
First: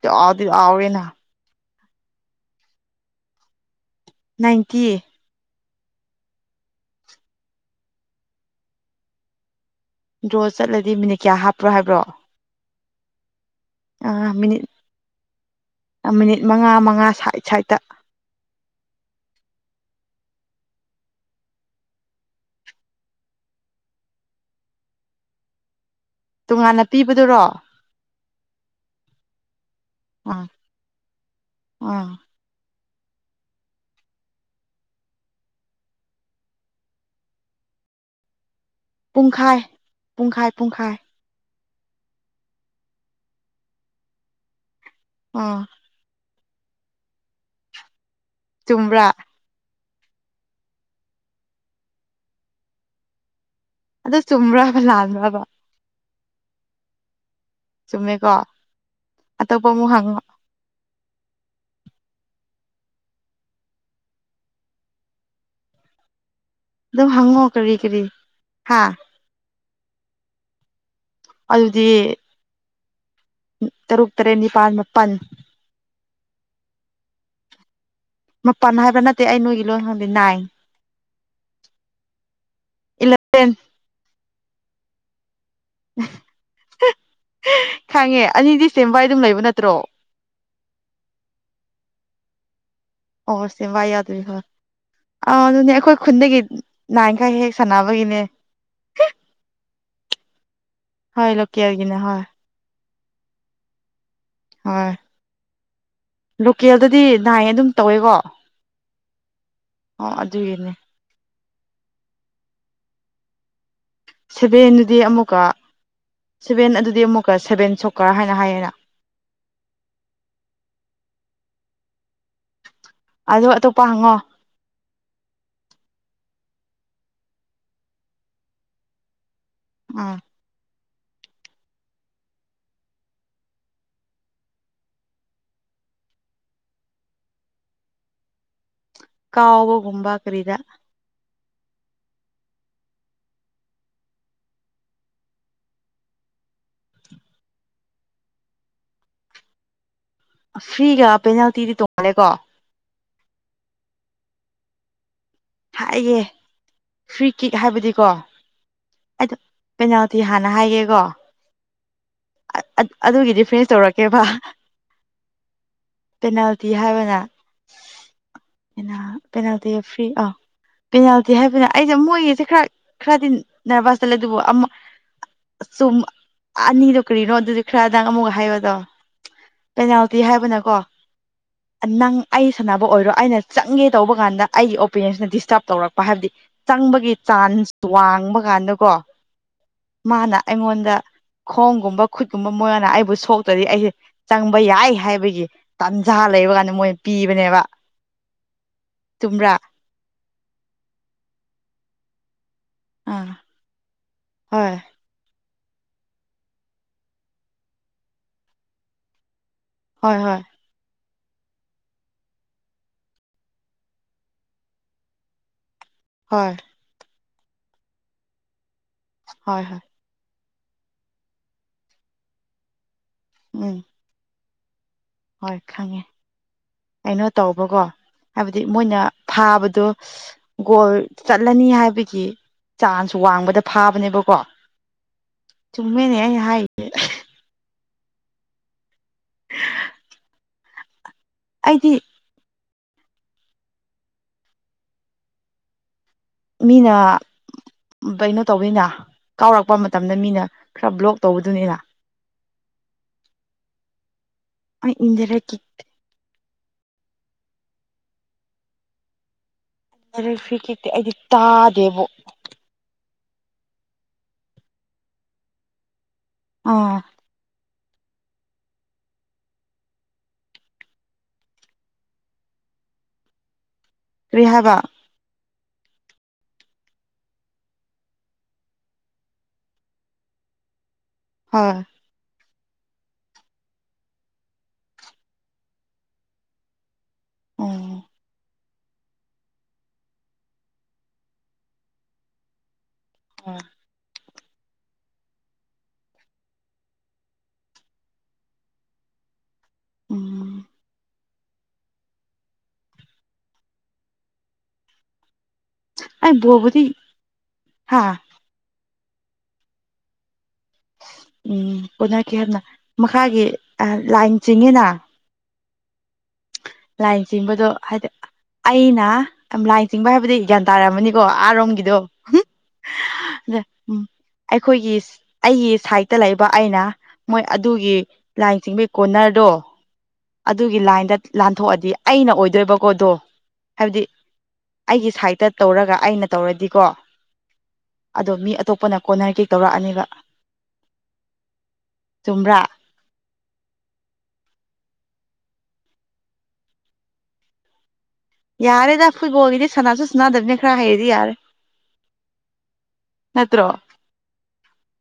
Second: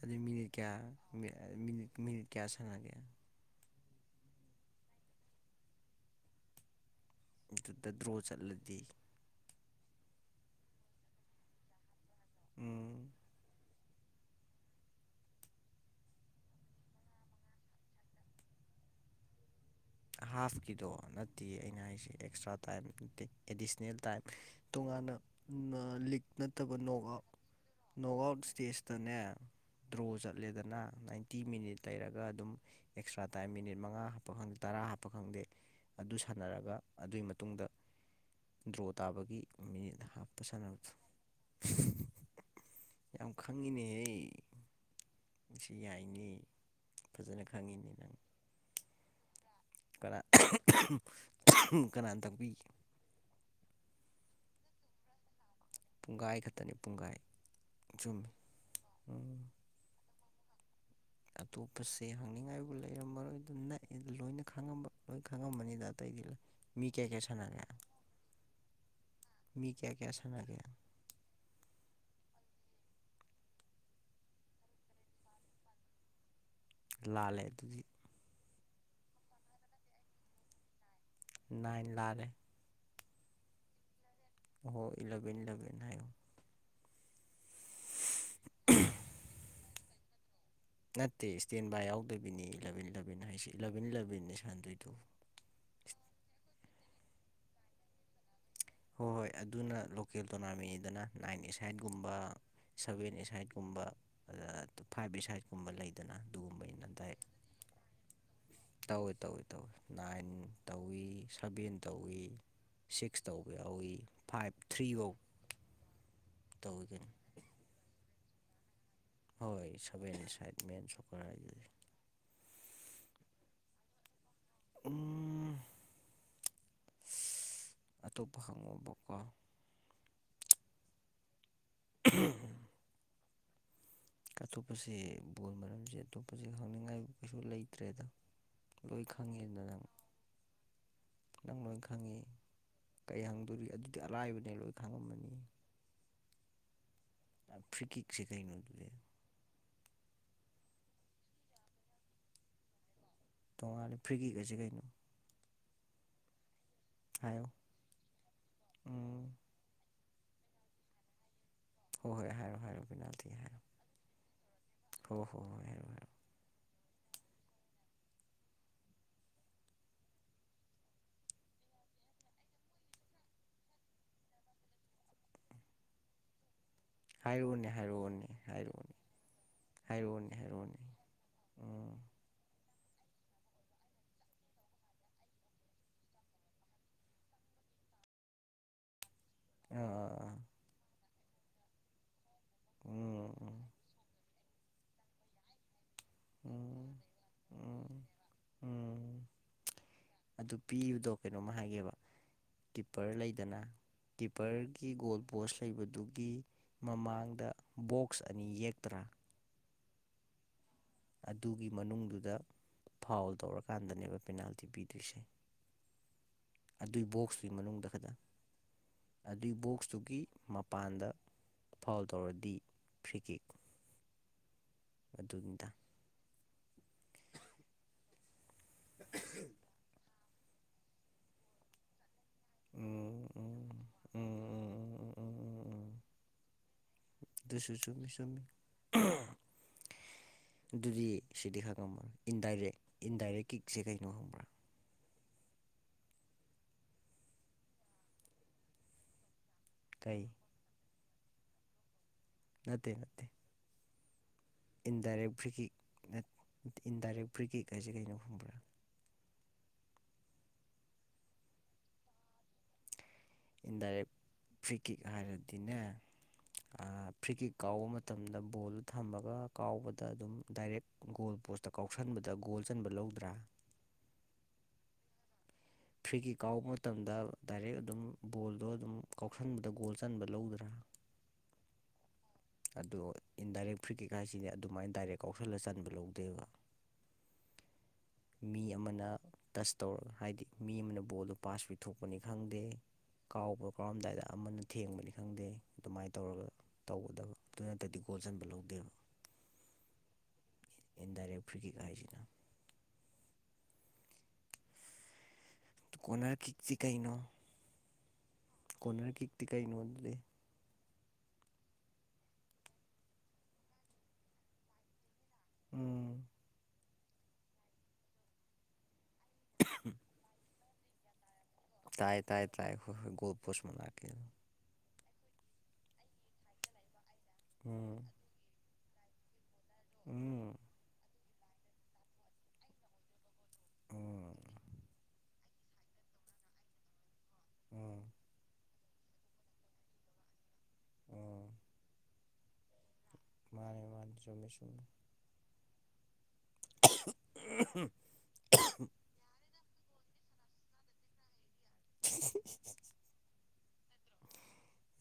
ꯑꯗꯨ ꯆꯥꯎꯗꯤ ꯃꯤꯅꯤꯠ ꯀꯌꯥ ꯆꯥꯎꯔꯦꯅ ꯃꯤꯅꯤꯠ ꯃꯤꯅꯤꯠ ꯀꯌꯥ ꯁꯥꯅꯒꯦ ꯅꯥꯏꯟꯇꯤ ꯑꯗꯨꯗ ꯗ꯭ꯔꯣ ꯆꯠꯂꯗꯤ ꯗꯔꯣ ꯆꯠꯂꯗꯤ ꯃꯤꯅꯤꯠ ꯀꯌꯥ ꯍꯥꯞꯄ꯭ꯔꯣ ꯍꯥꯏꯕ꯭ꯔꯣ ꯎꯝ ꯑꯥ ꯃꯤꯅꯤꯠ ꯃꯤꯅꯤꯠ ꯃꯉꯥ ꯃꯉꯥ ꯁꯥꯏꯠ ꯁꯥꯏꯠꯇ ꯍꯥꯐꯀꯤꯗꯣ ꯅꯠꯇꯦ ꯑꯩꯅ ꯍꯥꯏꯁꯦ ꯑꯦꯛꯁꯇ꯭ꯔꯥ ꯇꯥꯏꯝ ꯑꯦꯗꯤꯁꯅꯦꯜ ꯇꯥꯏꯝ ꯇꯣꯉꯥꯟ ꯂꯤꯛ ꯅꯠꯇꯕ ꯇꯣꯉꯥꯟꯅ ꯅꯣꯛ ꯑꯥꯎꯠ ꯄꯤꯕꯗꯨꯔꯣ ꯅꯣꯛ ꯑꯥꯎꯠ ꯏꯁꯇꯦꯖꯇꯅꯦ ꯗ꯭ꯔꯣ ꯑꯥ ꯆꯠꯂꯦꯗꯅ ꯅꯥꯏꯟꯇꯤ ꯃꯤꯅꯤꯠ ꯑꯥ ꯂꯩꯔꯒ ꯑꯗꯨꯝ ꯑꯦꯛꯁꯇ꯭ꯔꯥ ꯇꯥꯏꯝ ꯃꯤꯅꯤꯠ ꯃꯉꯥ ꯍꯥꯞꯄ ꯈꯪꯗ ꯇꯔꯥ ꯍꯥꯞꯄ ꯈꯪꯗꯦ ꯑꯗꯨ ꯁꯥꯟꯅꯔꯒ ꯑꯗꯨꯒꯤ ꯃꯇꯨꯡꯗ ꯗ꯭ꯔꯣ ꯇꯥꯕꯒꯤ ꯄꯨꯡꯈꯥꯏ ꯃꯤꯅꯤꯠ ꯍꯥꯞꯄ ꯄꯨꯡꯈꯥꯏ ꯁꯥꯟꯅꯕꯗꯣ ꯄꯨꯡꯈꯥꯏ ꯌꯥꯝ ꯈꯪꯉꯤꯅꯦ ꯅꯪ ꯑꯥ ꯁꯤ ꯌꯥꯏꯅꯦ ꯐꯖꯅ ꯈꯪꯉꯤꯅꯦ ꯅꯪ ꯆꯨꯝꯕ꯭ꯔꯥ ꯀꯅꯥ ꯀꯅꯥꯅ ꯇꯥꯛꯄꯤꯒꯦ ꯑꯗ ꯆꯨꯝꯕ꯭ꯔꯥꯕ ꯂꯥꯟꯕ꯭ꯔꯕ ꯄꯨꯡꯈꯥꯏ ꯈꯛꯇꯅꯤ ꯄꯨꯡꯈꯥꯏ ꯆꯨꯝꯃꯤ ꯆꯨꯝꯃꯦꯀꯣ ꯎꯝ ꯑꯇꯣꯞꯄ ꯑꯃꯨꯛ ꯍꯪꯉꯣ ꯑꯄꯁꯦ ꯍꯪꯅꯤꯡꯉꯥꯏꯕꯨ ꯂꯩꯔꯝꯃꯔꯣꯏ ꯑꯗꯨ ꯅ ꯂꯣꯏꯅ ꯈꯪꯉꯝꯕ ꯂꯣꯏ ꯈꯪꯉꯝꯕꯅꯤꯗ ꯑꯇꯩꯗꯤ ꯃꯤ ꯀꯌꯥ ꯑꯗꯨꯝ ꯀꯌꯥ ꯍꯪꯉꯣ ꯁꯥꯟꯅꯒꯦ ꯀꯔꯤ ꯀꯔꯤ ꯍꯥꯥ ꯀꯦꯁꯅꯒꯦ ꯑꯗꯨꯗꯤ ꯇꯔꯨꯛ ꯇꯔꯦꯠ ꯅꯤꯄꯥꯜ ꯃꯥꯄꯜ ꯂꯥꯜꯂꯦ ꯃꯄꯜ ꯍꯥꯏꯕ ꯅꯠꯇꯦ ꯑꯩ ꯅꯣꯏꯒꯤ ꯂꯣꯟ ꯈꯪꯗꯦ ꯅꯥꯏꯟ ꯅꯥꯏꯟ ꯂꯥꯜꯂꯦ ꯏꯂꯚꯦꯟ ꯍꯣ ꯏꯂꯚꯦꯟ ꯏꯂꯚꯦꯟ ꯍꯥꯏꯌꯣ ꯈꯪꯉꯦ ꯑꯅꯤꯗꯤ ꯏꯇꯦꯝꯕꯥꯏ ꯑꯗꯨꯝ ꯂꯩꯕ ꯅꯠꯇ꯭ꯔꯣ ꯅꯠꯇꯦ ꯏꯁꯇꯦꯟ ꯕꯥꯏ ꯌꯥꯎꯗꯕꯤꯅꯤ ꯏꯂꯚꯦꯟ ꯏꯂꯚꯦꯟ ꯑꯣ ꯍꯥꯏꯁꯦ ꯁꯦ ꯏꯂꯚꯦꯟ ꯋꯥꯏ ꯌꯥꯗꯣꯏꯔꯤ ꯏꯂꯚꯦꯟꯅꯤ ꯍꯣꯏ ꯁꯥꯟꯅꯗꯣꯏꯗꯣ ꯑ ꯑꯗꯨꯅꯦ ꯑꯩꯈꯣꯏ ꯈꯨꯟꯗꯒꯤ ꯅꯥꯏꯟ ꯈꯛ ꯍꯦꯛ ꯁꯥꯟꯅꯕꯒꯤꯅꯦ ꯍꯣꯏ ꯍꯣꯏ ꯑꯗꯨꯅ ꯂꯣꯀꯦꯜ ꯇꯣꯔꯅꯥꯃꯦꯟꯅꯤꯗꯅ ꯍꯣꯏ ꯅꯥꯏꯟ ꯂꯣꯀꯦꯜꯒꯤꯅ ꯑꯦꯁꯥꯏꯠꯀꯨꯝꯕ ꯍꯣꯏ ꯁꯚꯦꯟ ꯑꯦꯁꯥꯏꯠꯀꯨꯝꯕ ꯑꯗ ꯍꯣꯏ ꯐꯥꯏꯚ ꯑꯦꯁꯥꯏꯠꯀꯨꯝꯕ ꯂꯩꯗꯅ ꯑꯗꯨꯒꯨꯝꯕꯩꯅ ꯂꯣꯀꯦꯜꯗꯗꯤ ꯅꯥꯏꯟ ꯑꯗꯨꯝ ꯇꯧꯋꯦꯀꯣ ꯇꯧꯏ ꯇꯧꯏ ꯇꯧꯏ ꯑꯣ ꯅꯥꯏꯟ ꯑꯗꯨꯒꯤꯅꯦ ꯇꯧꯏ ꯁꯚꯦꯟ ꯇꯧꯏ ꯁꯤꯛꯁ ꯇꯧ ꯁꯦꯚꯦꯟꯗꯨꯗꯤ ꯑꯃꯨꯛꯀ ꯁꯦꯚꯦꯟ ꯇꯧꯏ ꯑꯗꯨꯗꯤ ꯀꯩꯅꯣ ꯑꯃꯨꯛꯀ ꯁꯦꯚꯦꯟ ꯁꯣꯛꯀ ꯀꯔ ꯍꯥꯏꯅ ꯍꯥꯏꯌꯦꯅ ꯍꯣꯏ ꯁꯚꯦꯟ ꯁꯥꯢꯠ ꯃꯦꯟ ꯁꯣꯀꯔ ꯍꯥꯏꯗꯨꯗꯤ ꯑꯗꯣ ꯑꯇꯣꯞꯄ ꯍꯪꯉꯣ ꯎꯝ ꯑꯇꯣꯞꯄ ꯍꯪꯉꯣꯕꯀꯣ ꯑꯥ ꯎꯍ ꯑꯇꯣꯞꯄꯁꯦ ꯕꯣꯜ ꯃꯔꯝꯁꯦ ꯑꯇꯣꯞꯄꯁꯦ ꯍꯪꯅꯤꯡꯉꯥꯏ ꯀꯩꯁꯨ ꯂꯩꯇ꯭ꯔꯦꯗ ꯂꯣꯏ ꯈꯪꯉꯦꯗ ꯅꯪ ꯀꯥꯎꯕꯒꯨꯝꯕꯥ ꯀꯔꯤꯗ ꯅꯪ ꯂꯣꯢ ꯈꯪꯉꯤ ꯀꯩ ꯍꯪꯗꯣꯔꯤ ꯑꯗꯨꯗꯤ ꯑꯔꯥꯏꯕꯅꯦ ꯂꯣꯏ ꯈꯪꯉꯝꯃꯅꯤ ꯑ ꯐ꯭ꯀꯤꯁꯤ ꯀꯩꯅꯣ ꯑꯗꯨꯗꯤ ꯐ꯭ꯔꯤꯒ ꯄꯦꯅꯥꯜꯇꯤꯗꯤ ꯇꯣꯞꯅꯦꯀꯣ ꯇꯣꯡꯉꯥꯜꯂꯦ ꯐ꯭ꯔꯤꯒꯤꯒꯁꯦ ꯀꯩꯅꯣ ꯍꯥꯏꯌꯒꯦ ꯐ꯭ꯔꯤ ꯍꯥꯏꯌꯣ ꯀꯤꯛ ꯍꯥꯏꯕꯗꯤꯀꯣ ꯎꯝ ꯑꯩꯗꯣ ꯑꯗꯨꯗꯤ ꯍꯥꯟꯅ ꯍꯥꯏꯒꯦꯀꯣ ꯍꯣꯏ ꯍꯣꯏ ꯍꯥꯏꯔꯣ ꯍꯥꯏꯔꯣ ꯄꯦꯅꯥꯜꯇꯤ ꯑꯗꯨꯒꯤꯗꯤ ꯍꯥꯏꯔꯣ ꯐ꯭ꯔꯦꯟꯁ ꯇꯧꯔꯛꯀꯦꯕ ꯍꯣꯏ ꯍꯣꯏ ꯍꯣꯏ ꯍꯥꯏꯔꯣ ꯍꯥꯏꯔꯣ ꯄꯦꯅꯥꯜꯇꯤ ꯍꯥꯏꯕ ꯄꯦꯅꯥꯜꯇꯤ ꯐꯔꯤ ꯑ ꯄꯦꯅꯥꯜꯇꯤ ꯍꯥꯏꯕꯅ ꯑꯩꯁꯦ ꯃꯣꯏꯒꯤꯁꯦ ꯈꯔ ꯈꯔꯗꯤ ꯅꯔꯚꯁꯇꯠ ꯂꯩ ꯑꯗꯨꯕꯨ ꯁꯨꯝ ꯑꯅꯤꯗꯣ ꯀꯔꯤꯅꯣ ꯑꯗꯨꯗꯤ ꯍꯥꯏꯔꯛꯑꯣꯅꯦ ꯈꯔꯗꯪ ꯍꯥꯏꯔꯛꯑꯣꯅꯦ ꯑꯃꯨꯛꯀ ꯍꯥꯏꯕꯗꯣ ꯍꯥꯏꯔꯛꯑꯣꯅꯦ ꯄꯦꯅꯥꯜꯇꯤ ꯍꯥꯏꯔꯛꯑꯣꯅꯦ ꯍꯥꯏꯕꯅꯀꯣ ꯍꯥꯏꯔꯛꯑꯣꯅꯦ ꯎꯝ ꯅꯪ ꯑꯩ ꯁꯥꯟꯅꯕ ꯑꯣꯏꯔꯣ ꯑꯩꯅ ꯆꯪꯒꯦ ꯇꯧꯕ ꯀꯥꯟꯗ ꯑꯩꯒꯤ ꯑꯣꯄꯤꯅꯤꯌꯟꯁꯤꯅꯗꯤ ꯍꯞ ꯇꯧꯔꯛꯄ ꯍꯥꯏꯕꯗꯤ ꯆꯪꯕꯒꯤ ꯆꯥꯟꯁ ꯋꯥꯡꯕ ꯀꯥꯟꯗꯀꯣ ꯑꯥ ꯃꯥꯅ ꯑꯩꯉꯣꯟꯗ ꯈꯣꯡꯒꯨꯝꯕ ꯈꯨꯠꯀꯨꯝꯕ ꯃꯣꯏꯅ ꯑꯩꯕꯨ ꯎꯝ ꯁꯣꯛꯇ꯭ꯔꯗꯤ ꯑꯩꯁꯦ ꯆꯪꯕ ꯌꯥꯏ ꯍꯥꯏꯕꯒꯤ ꯇꯟꯖꯥ ꯂꯩꯕ ꯀꯥꯟꯗ ꯎꯝ ꯃꯣꯏꯅ ꯄꯤꯕꯅꯦꯕ ꯎꯝ ꯎꯝ ꯆꯨꯝꯕ꯭ꯔꯥ ꯑꯗꯨ ꯄꯤꯕꯗꯣ ꯀꯩꯅꯣꯝꯃ ꯍꯥꯏꯒꯦꯕ ꯀꯤꯞꯄꯔ ꯑꯥ ꯂꯩꯗꯅ ꯍꯣꯏ ꯀꯤꯞꯄꯔꯒꯤ ꯒꯣꯜ ꯄꯣꯁ ꯂꯩꯕꯗꯨꯒꯤ ꯃꯃꯥꯡꯗ ꯕꯣꯛꯁ ꯑꯅꯤ ꯌꯦꯛꯇ꯭ꯔꯥ ꯍꯣꯏ ꯍꯣꯏ ꯑꯗꯨꯒꯤ ꯃꯅꯨꯡꯗꯨꯗ ꯐꯥꯎꯜ ꯇꯧꯔꯀꯥꯟꯗꯅꯦꯕ ꯄꯦꯅꯥꯜꯇꯤ ꯄꯤꯗ꯭ꯣꯏꯁꯦ ꯍꯣꯏ ꯑꯗꯨꯏ ꯕꯣꯛꯁꯇꯨꯒꯤ ꯃꯅꯨꯡꯗ ꯈꯛꯇꯪ ꯑꯗꯨꯏ ꯍꯣꯏ ꯍꯣꯏ ꯕꯣꯛꯁꯇꯨꯒꯤ ꯃꯄꯥꯟꯗ ꯐꯥꯎꯜ ꯇꯧꯔꯗꯤ ꯐ꯭ꯔꯤ ꯀꯤꯛ ꯎꯝ ꯍꯣꯏ ꯑꯗꯨꯅꯤꯗ ꯈꯪꯉꯦ ꯀꯩꯅꯣ ꯇꯧꯕꯀꯣ ꯍꯥꯏꯕꯗꯤ ꯃꯣꯏꯅ ꯊꯥꯕꯗꯣ ꯒꯣꯜ ꯆꯠꯂꯅꯤ ꯍꯥꯏꯕꯒꯤ ꯎꯝ ꯎꯝ ꯎꯝ ꯎꯝ ꯆꯥꯡꯁꯨ ꯋꯥꯡꯕꯗ ꯐꯥꯕꯅꯦꯕꯀꯣ ꯎꯝ ꯆꯨꯝꯃꯦꯅꯦ ꯑꯩꯅ ꯍꯥꯏꯔꯤꯁꯦ ꯗꯨꯁꯨ ꯆꯨꯃꯤ ꯆꯨꯃꯤ ꯑꯗꯨꯗꯤ ꯁꯤꯗꯤ ꯑꯩꯗꯤ ꯈꯪꯉꯝꯃꯅꯤ ꯏꯟꯗꯥꯏꯔꯦꯛ ꯏꯟꯗꯥꯏꯔꯦꯛ ꯀꯤꯛꯁꯦ ꯀꯩꯅꯣ ꯈꯪꯕ꯭ꯔꯥ ꯃꯤꯅ ꯀꯩꯅꯣ ꯇꯧꯕꯋꯅ ꯀꯥꯎꯔꯛꯄ ꯃꯇꯝꯗ ꯀꯩ ꯃꯤꯅ ꯈꯔ ꯕ꯭ꯂꯣꯛ ꯇꯧꯕꯗꯨꯅꯤꯅ ꯅꯠꯇꯦ ꯅꯠꯇꯦ ꯑꯩ ꯏꯟꯗꯥꯏꯔꯦꯛ ꯀꯤꯛ ꯚ꯭ꯔꯤꯀꯤꯛ ꯏꯟꯗꯥꯏꯔꯦꯛ ꯚ꯭ꯔꯤꯀꯤꯛ ꯍꯥꯏꯁꯦ ꯀꯩꯅꯣ ꯈꯪꯕ꯭ꯔꯥ ꯑꯔ ꯐ ꯀꯦꯛꯇꯤ ꯑꯩꯗꯤ ꯇꯥꯗꯦꯕ ꯏꯟꯗꯥꯏꯔꯦꯛ ꯐ꯭ꯔꯤꯀꯤꯛ ꯍꯥꯏꯔꯗꯤꯅꯦ ꯑꯥ ꯐ꯭ꯔꯤꯀꯤꯛ ꯀꯥꯎꯕ ꯃꯇꯝꯗ ꯕꯣꯜꯗ ꯊꯝꯃꯒ ꯀꯥꯎꯕꯗ ꯑꯗꯨꯝ ꯗꯥꯏꯔꯦꯛ ꯒꯣꯜ ꯄꯣꯁꯇ ꯀꯥꯎꯁꯟꯕꯗ ꯣꯜ ꯄꯨꯣꯟꯆꯟꯕ ꯂꯧꯗ꯭ꯔꯥ ꯔꯤꯍꯕ ꯐ꯭ꯔꯤꯒꯤ ꯀꯥꯎꯕ ꯃꯇꯝꯗ ꯗꯥꯏꯔꯦꯛ ꯑꯗꯨꯝ ꯕꯣꯜꯗꯣ ꯑꯗꯨꯝ ꯀꯥꯎꯁꯟꯕꯗ ꯒꯣꯜ ꯆꯟꯕ ꯂꯧꯗ꯭ꯔꯥ ꯍꯣꯏ ꯑꯗꯣ ꯏꯟꯗꯥꯏꯔꯦꯛ ꯐ꯭ꯔꯤꯀꯦꯀꯥꯏꯁꯤꯅꯦ ꯑꯗꯨꯃꯥꯏꯅ ꯗꯥꯏꯔꯦꯛ ꯀꯥꯎꯁꯜꯂ ꯆꯟꯕ ꯂꯧꯗꯦꯕ ꯎꯝ ꯃꯤ ꯑꯃꯅ ꯇꯁ ꯇꯧꯔꯒ ꯍꯥꯏꯗꯤ ꯃꯤ ꯑꯃꯅ ꯕꯣꯜꯗꯣ ꯄꯥꯁ ꯄꯤꯊꯣꯛꯄꯅꯤ ꯈꯪꯗꯦ ꯀꯥꯎꯕ ꯀꯥꯎꯔꯝꯗꯥꯏꯗ ꯑꯃꯅ ꯊꯦꯡꯕꯅꯤ ꯈꯪꯗꯦ ꯑꯗꯨꯃꯥꯏꯅ ꯇꯧꯔꯒ ꯇꯧꯒꯗꯕ ꯑꯗꯨ ꯅꯠꯇꯗꯤ ꯒꯣꯜ ꯆꯟꯕ ꯂꯧꯗꯦꯕ ꯎꯝ ꯗꯥꯏꯔꯦꯛ ꯐꯔꯒꯤꯀ ꯍꯥꯏꯁꯤꯅ ꯑꯩ ꯀꯣꯔꯅꯔ ꯀꯤꯛꯇꯤ ꯕꯕꯗꯤꯤ ꯍꯥꯥ ꯀꯣꯟꯅꯔ ꯀꯤꯛꯇꯤ ꯀꯔꯤꯩꯅꯣ ꯑꯗꯨꯗꯤ ꯎꯝ ꯄꯨꯅꯈꯤ ꯍꯥꯏꯅ ꯃꯈꯥꯒꯤ ꯂꯥꯏꯟ ꯆꯤꯡꯉꯤꯅ ꯎꯝ ꯂꯥꯏꯟ ꯆꯤꯡꯕꯗꯣ ꯍꯥꯏꯗꯤ ꯑꯩꯅ ꯂꯥꯏꯟ ꯆꯤꯡꯕ ꯍꯥꯏꯕꯗꯤ ꯒ꯭ꯌꯥꯟ ꯇꯥꯔꯛꯝꯃꯅꯤꯀꯣ ꯑꯔꯣꯝꯒꯤꯗꯣ ꯇꯥꯏ ꯇꯥꯏ ꯇꯥꯏ ꯍꯣꯏ ꯍꯣꯏ ꯒꯣꯜ ꯑꯗ ꯄꯣꯁ ꯎ ꯃꯅꯥꯛꯀꯤ ꯑꯩꯈꯣꯏꯒꯤ ꯑꯩꯒꯤ ꯁꯥꯏꯠꯇ ꯂꯩꯕ ꯑꯩꯅ ꯃꯣꯏ ꯑꯗꯨꯒꯤ ꯎꯝ ꯂꯥꯏꯟ ꯆꯤꯡꯕ ꯀ ꯀꯣꯔꯅꯔꯗꯣ ꯎꯝ ꯑꯗꯨꯒꯤ ꯂꯥꯏꯟꯗ ꯂꯥꯟꯊꯣꯛꯑꯗꯤ ꯑꯩꯅ ꯑꯣꯏꯗꯣꯏꯕꯀꯣꯗꯣ ꯍꯥꯏꯕꯗꯤ ꯎꯝ ꯑꯩꯒꯤ ꯁꯥꯏꯠꯇ ꯇꯧꯔꯒ ꯑꯩꯅ ꯇꯧꯔꯗꯤꯀꯣ ꯎꯝ ꯑꯗꯣ ꯃꯤ ꯑꯇꯣꯞꯄꯅ ꯀꯣꯟꯅꯔ ꯀꯦꯛ ꯇꯧꯔꯛꯑꯅꯦꯕ ꯎꯝ ꯆꯨꯝ꯭ꯔꯥ ꯃꯥꯅꯦ ꯃꯥꯅꯦ ꯆꯨꯝꯃꯦ ꯆꯨꯝꯃꯦ [unintelligible] ꯌꯥꯔꯦꯗ ꯑꯩꯈꯣꯏꯕ ꯑꯣꯏꯈꯤꯗꯤ ꯁꯅꯥꯁꯨ ꯁꯅꯥꯗꯕꯅꯦ ꯈꯔ ꯍꯩꯔꯗꯤ ꯌꯥꯔꯦ [unintelligible] ꯅꯠꯇ꯭ꯔꯣ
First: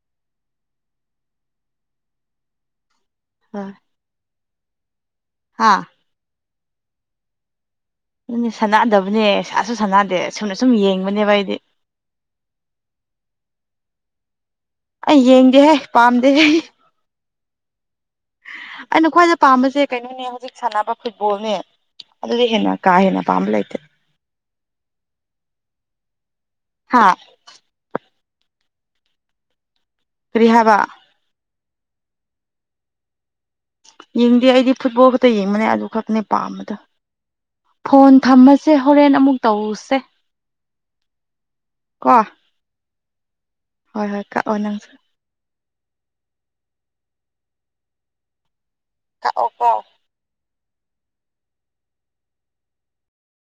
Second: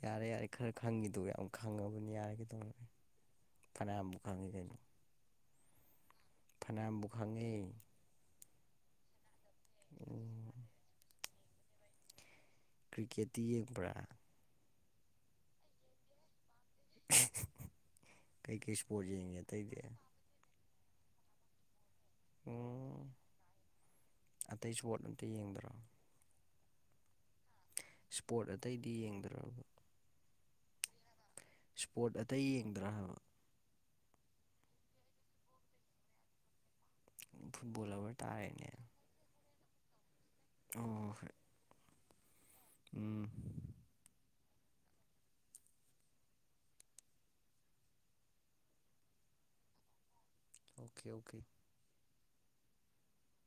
ꯌꯥꯔꯦ ꯌꯥꯔꯦ ꯈꯔ ꯈꯪꯉꯤꯗꯣ ꯌꯥꯝ ꯈꯪꯉꯕꯅꯤ ꯌꯥꯔꯦꯒꯗꯧ ꯐꯅꯥꯃꯨꯛ ꯈꯪꯉꯤ ꯀꯅꯣ ꯍꯥꯥ ꯐꯅꯌꯥꯝꯕꯨꯛ ꯈꯪꯉꯤ ꯑꯗꯨꯅꯦ ꯁꯥꯟꯅꯗꯕꯅꯦ ꯁꯥꯁꯨ ꯁꯥꯟꯅꯗꯦ ꯎꯝ ꯁꯁꯨꯝꯅ ꯁꯨꯝ ꯌꯦꯡꯕꯅꯦꯕ ꯑꯩꯗꯤ ꯀ꯭ꯔꯤꯀꯦꯠꯇꯤ ꯌꯦꯡꯕ꯭ꯔꯥ ꯑꯩ ꯌꯦꯡꯒꯦꯍꯦ ꯄꯥꯝꯗꯦꯍꯦ ꯀꯩꯀꯩ ꯑꯩꯅ ꯏꯁꯄꯣꯔꯠ ꯈ꯭ꯋꯥꯏꯗ ꯌꯦꯡꯉꯤ ꯑꯇꯩꯗꯤ ꯄꯥꯝꯕꯁꯦ ꯀꯩꯅꯣꯅꯦ ꯍꯧꯖꯤꯛ ꯁꯥꯟꯅꯕ ꯐꯨꯠꯕꯣꯜꯅꯦ ꯑꯗꯨꯗꯒꯤ ꯍꯦꯅ ꯀꯥ ꯎꯝ ꯍꯦꯅ ꯄꯥꯝꯕꯂꯥꯏꯇ ꯑꯇꯩ ꯏꯁꯄꯣꯔꯠ ꯑꯝꯇ ꯌꯦꯡꯗ꯭ꯔꯣ ꯍꯥꯥ ꯏꯁꯄꯣꯔꯠ ꯑꯇꯩꯗꯤ ꯌꯦꯡꯗ꯭ꯔꯕ ꯔꯤꯍꯕ ꯏꯁꯄꯣꯔꯠ ꯑꯇꯩ ꯌꯦꯡꯗ꯭ꯔꯥ ꯍꯥꯏꯕ ꯌꯦꯡꯗꯦ ꯑꯩꯗꯤ ꯐꯨꯠꯕꯣꯜ ꯈꯛꯇ ꯌꯦꯡꯕꯅꯦ ꯑꯗꯨ ꯈꯛꯇꯅꯦ ꯄꯥꯝꯕꯗ ꯐꯨꯠꯕꯣꯜ ꯐꯣꯟ ꯂꯚꯔ ꯇꯥꯔꯦꯅꯦ ꯊꯝꯃꯁꯦ ꯍꯣꯔꯦꯟ ꯑꯃꯨꯛ ꯇꯧꯁꯦ ꯑꯣ ꯍꯣꯏ ꯀꯣ ꯎꯝ ꯍꯣꯏ ꯍꯣꯏ ꯀꯥꯛꯑꯣ ꯅꯪꯁꯨ ꯀꯥꯛꯑꯣꯀꯣ ꯑꯣꯀꯦ ꯑꯣꯀꯦ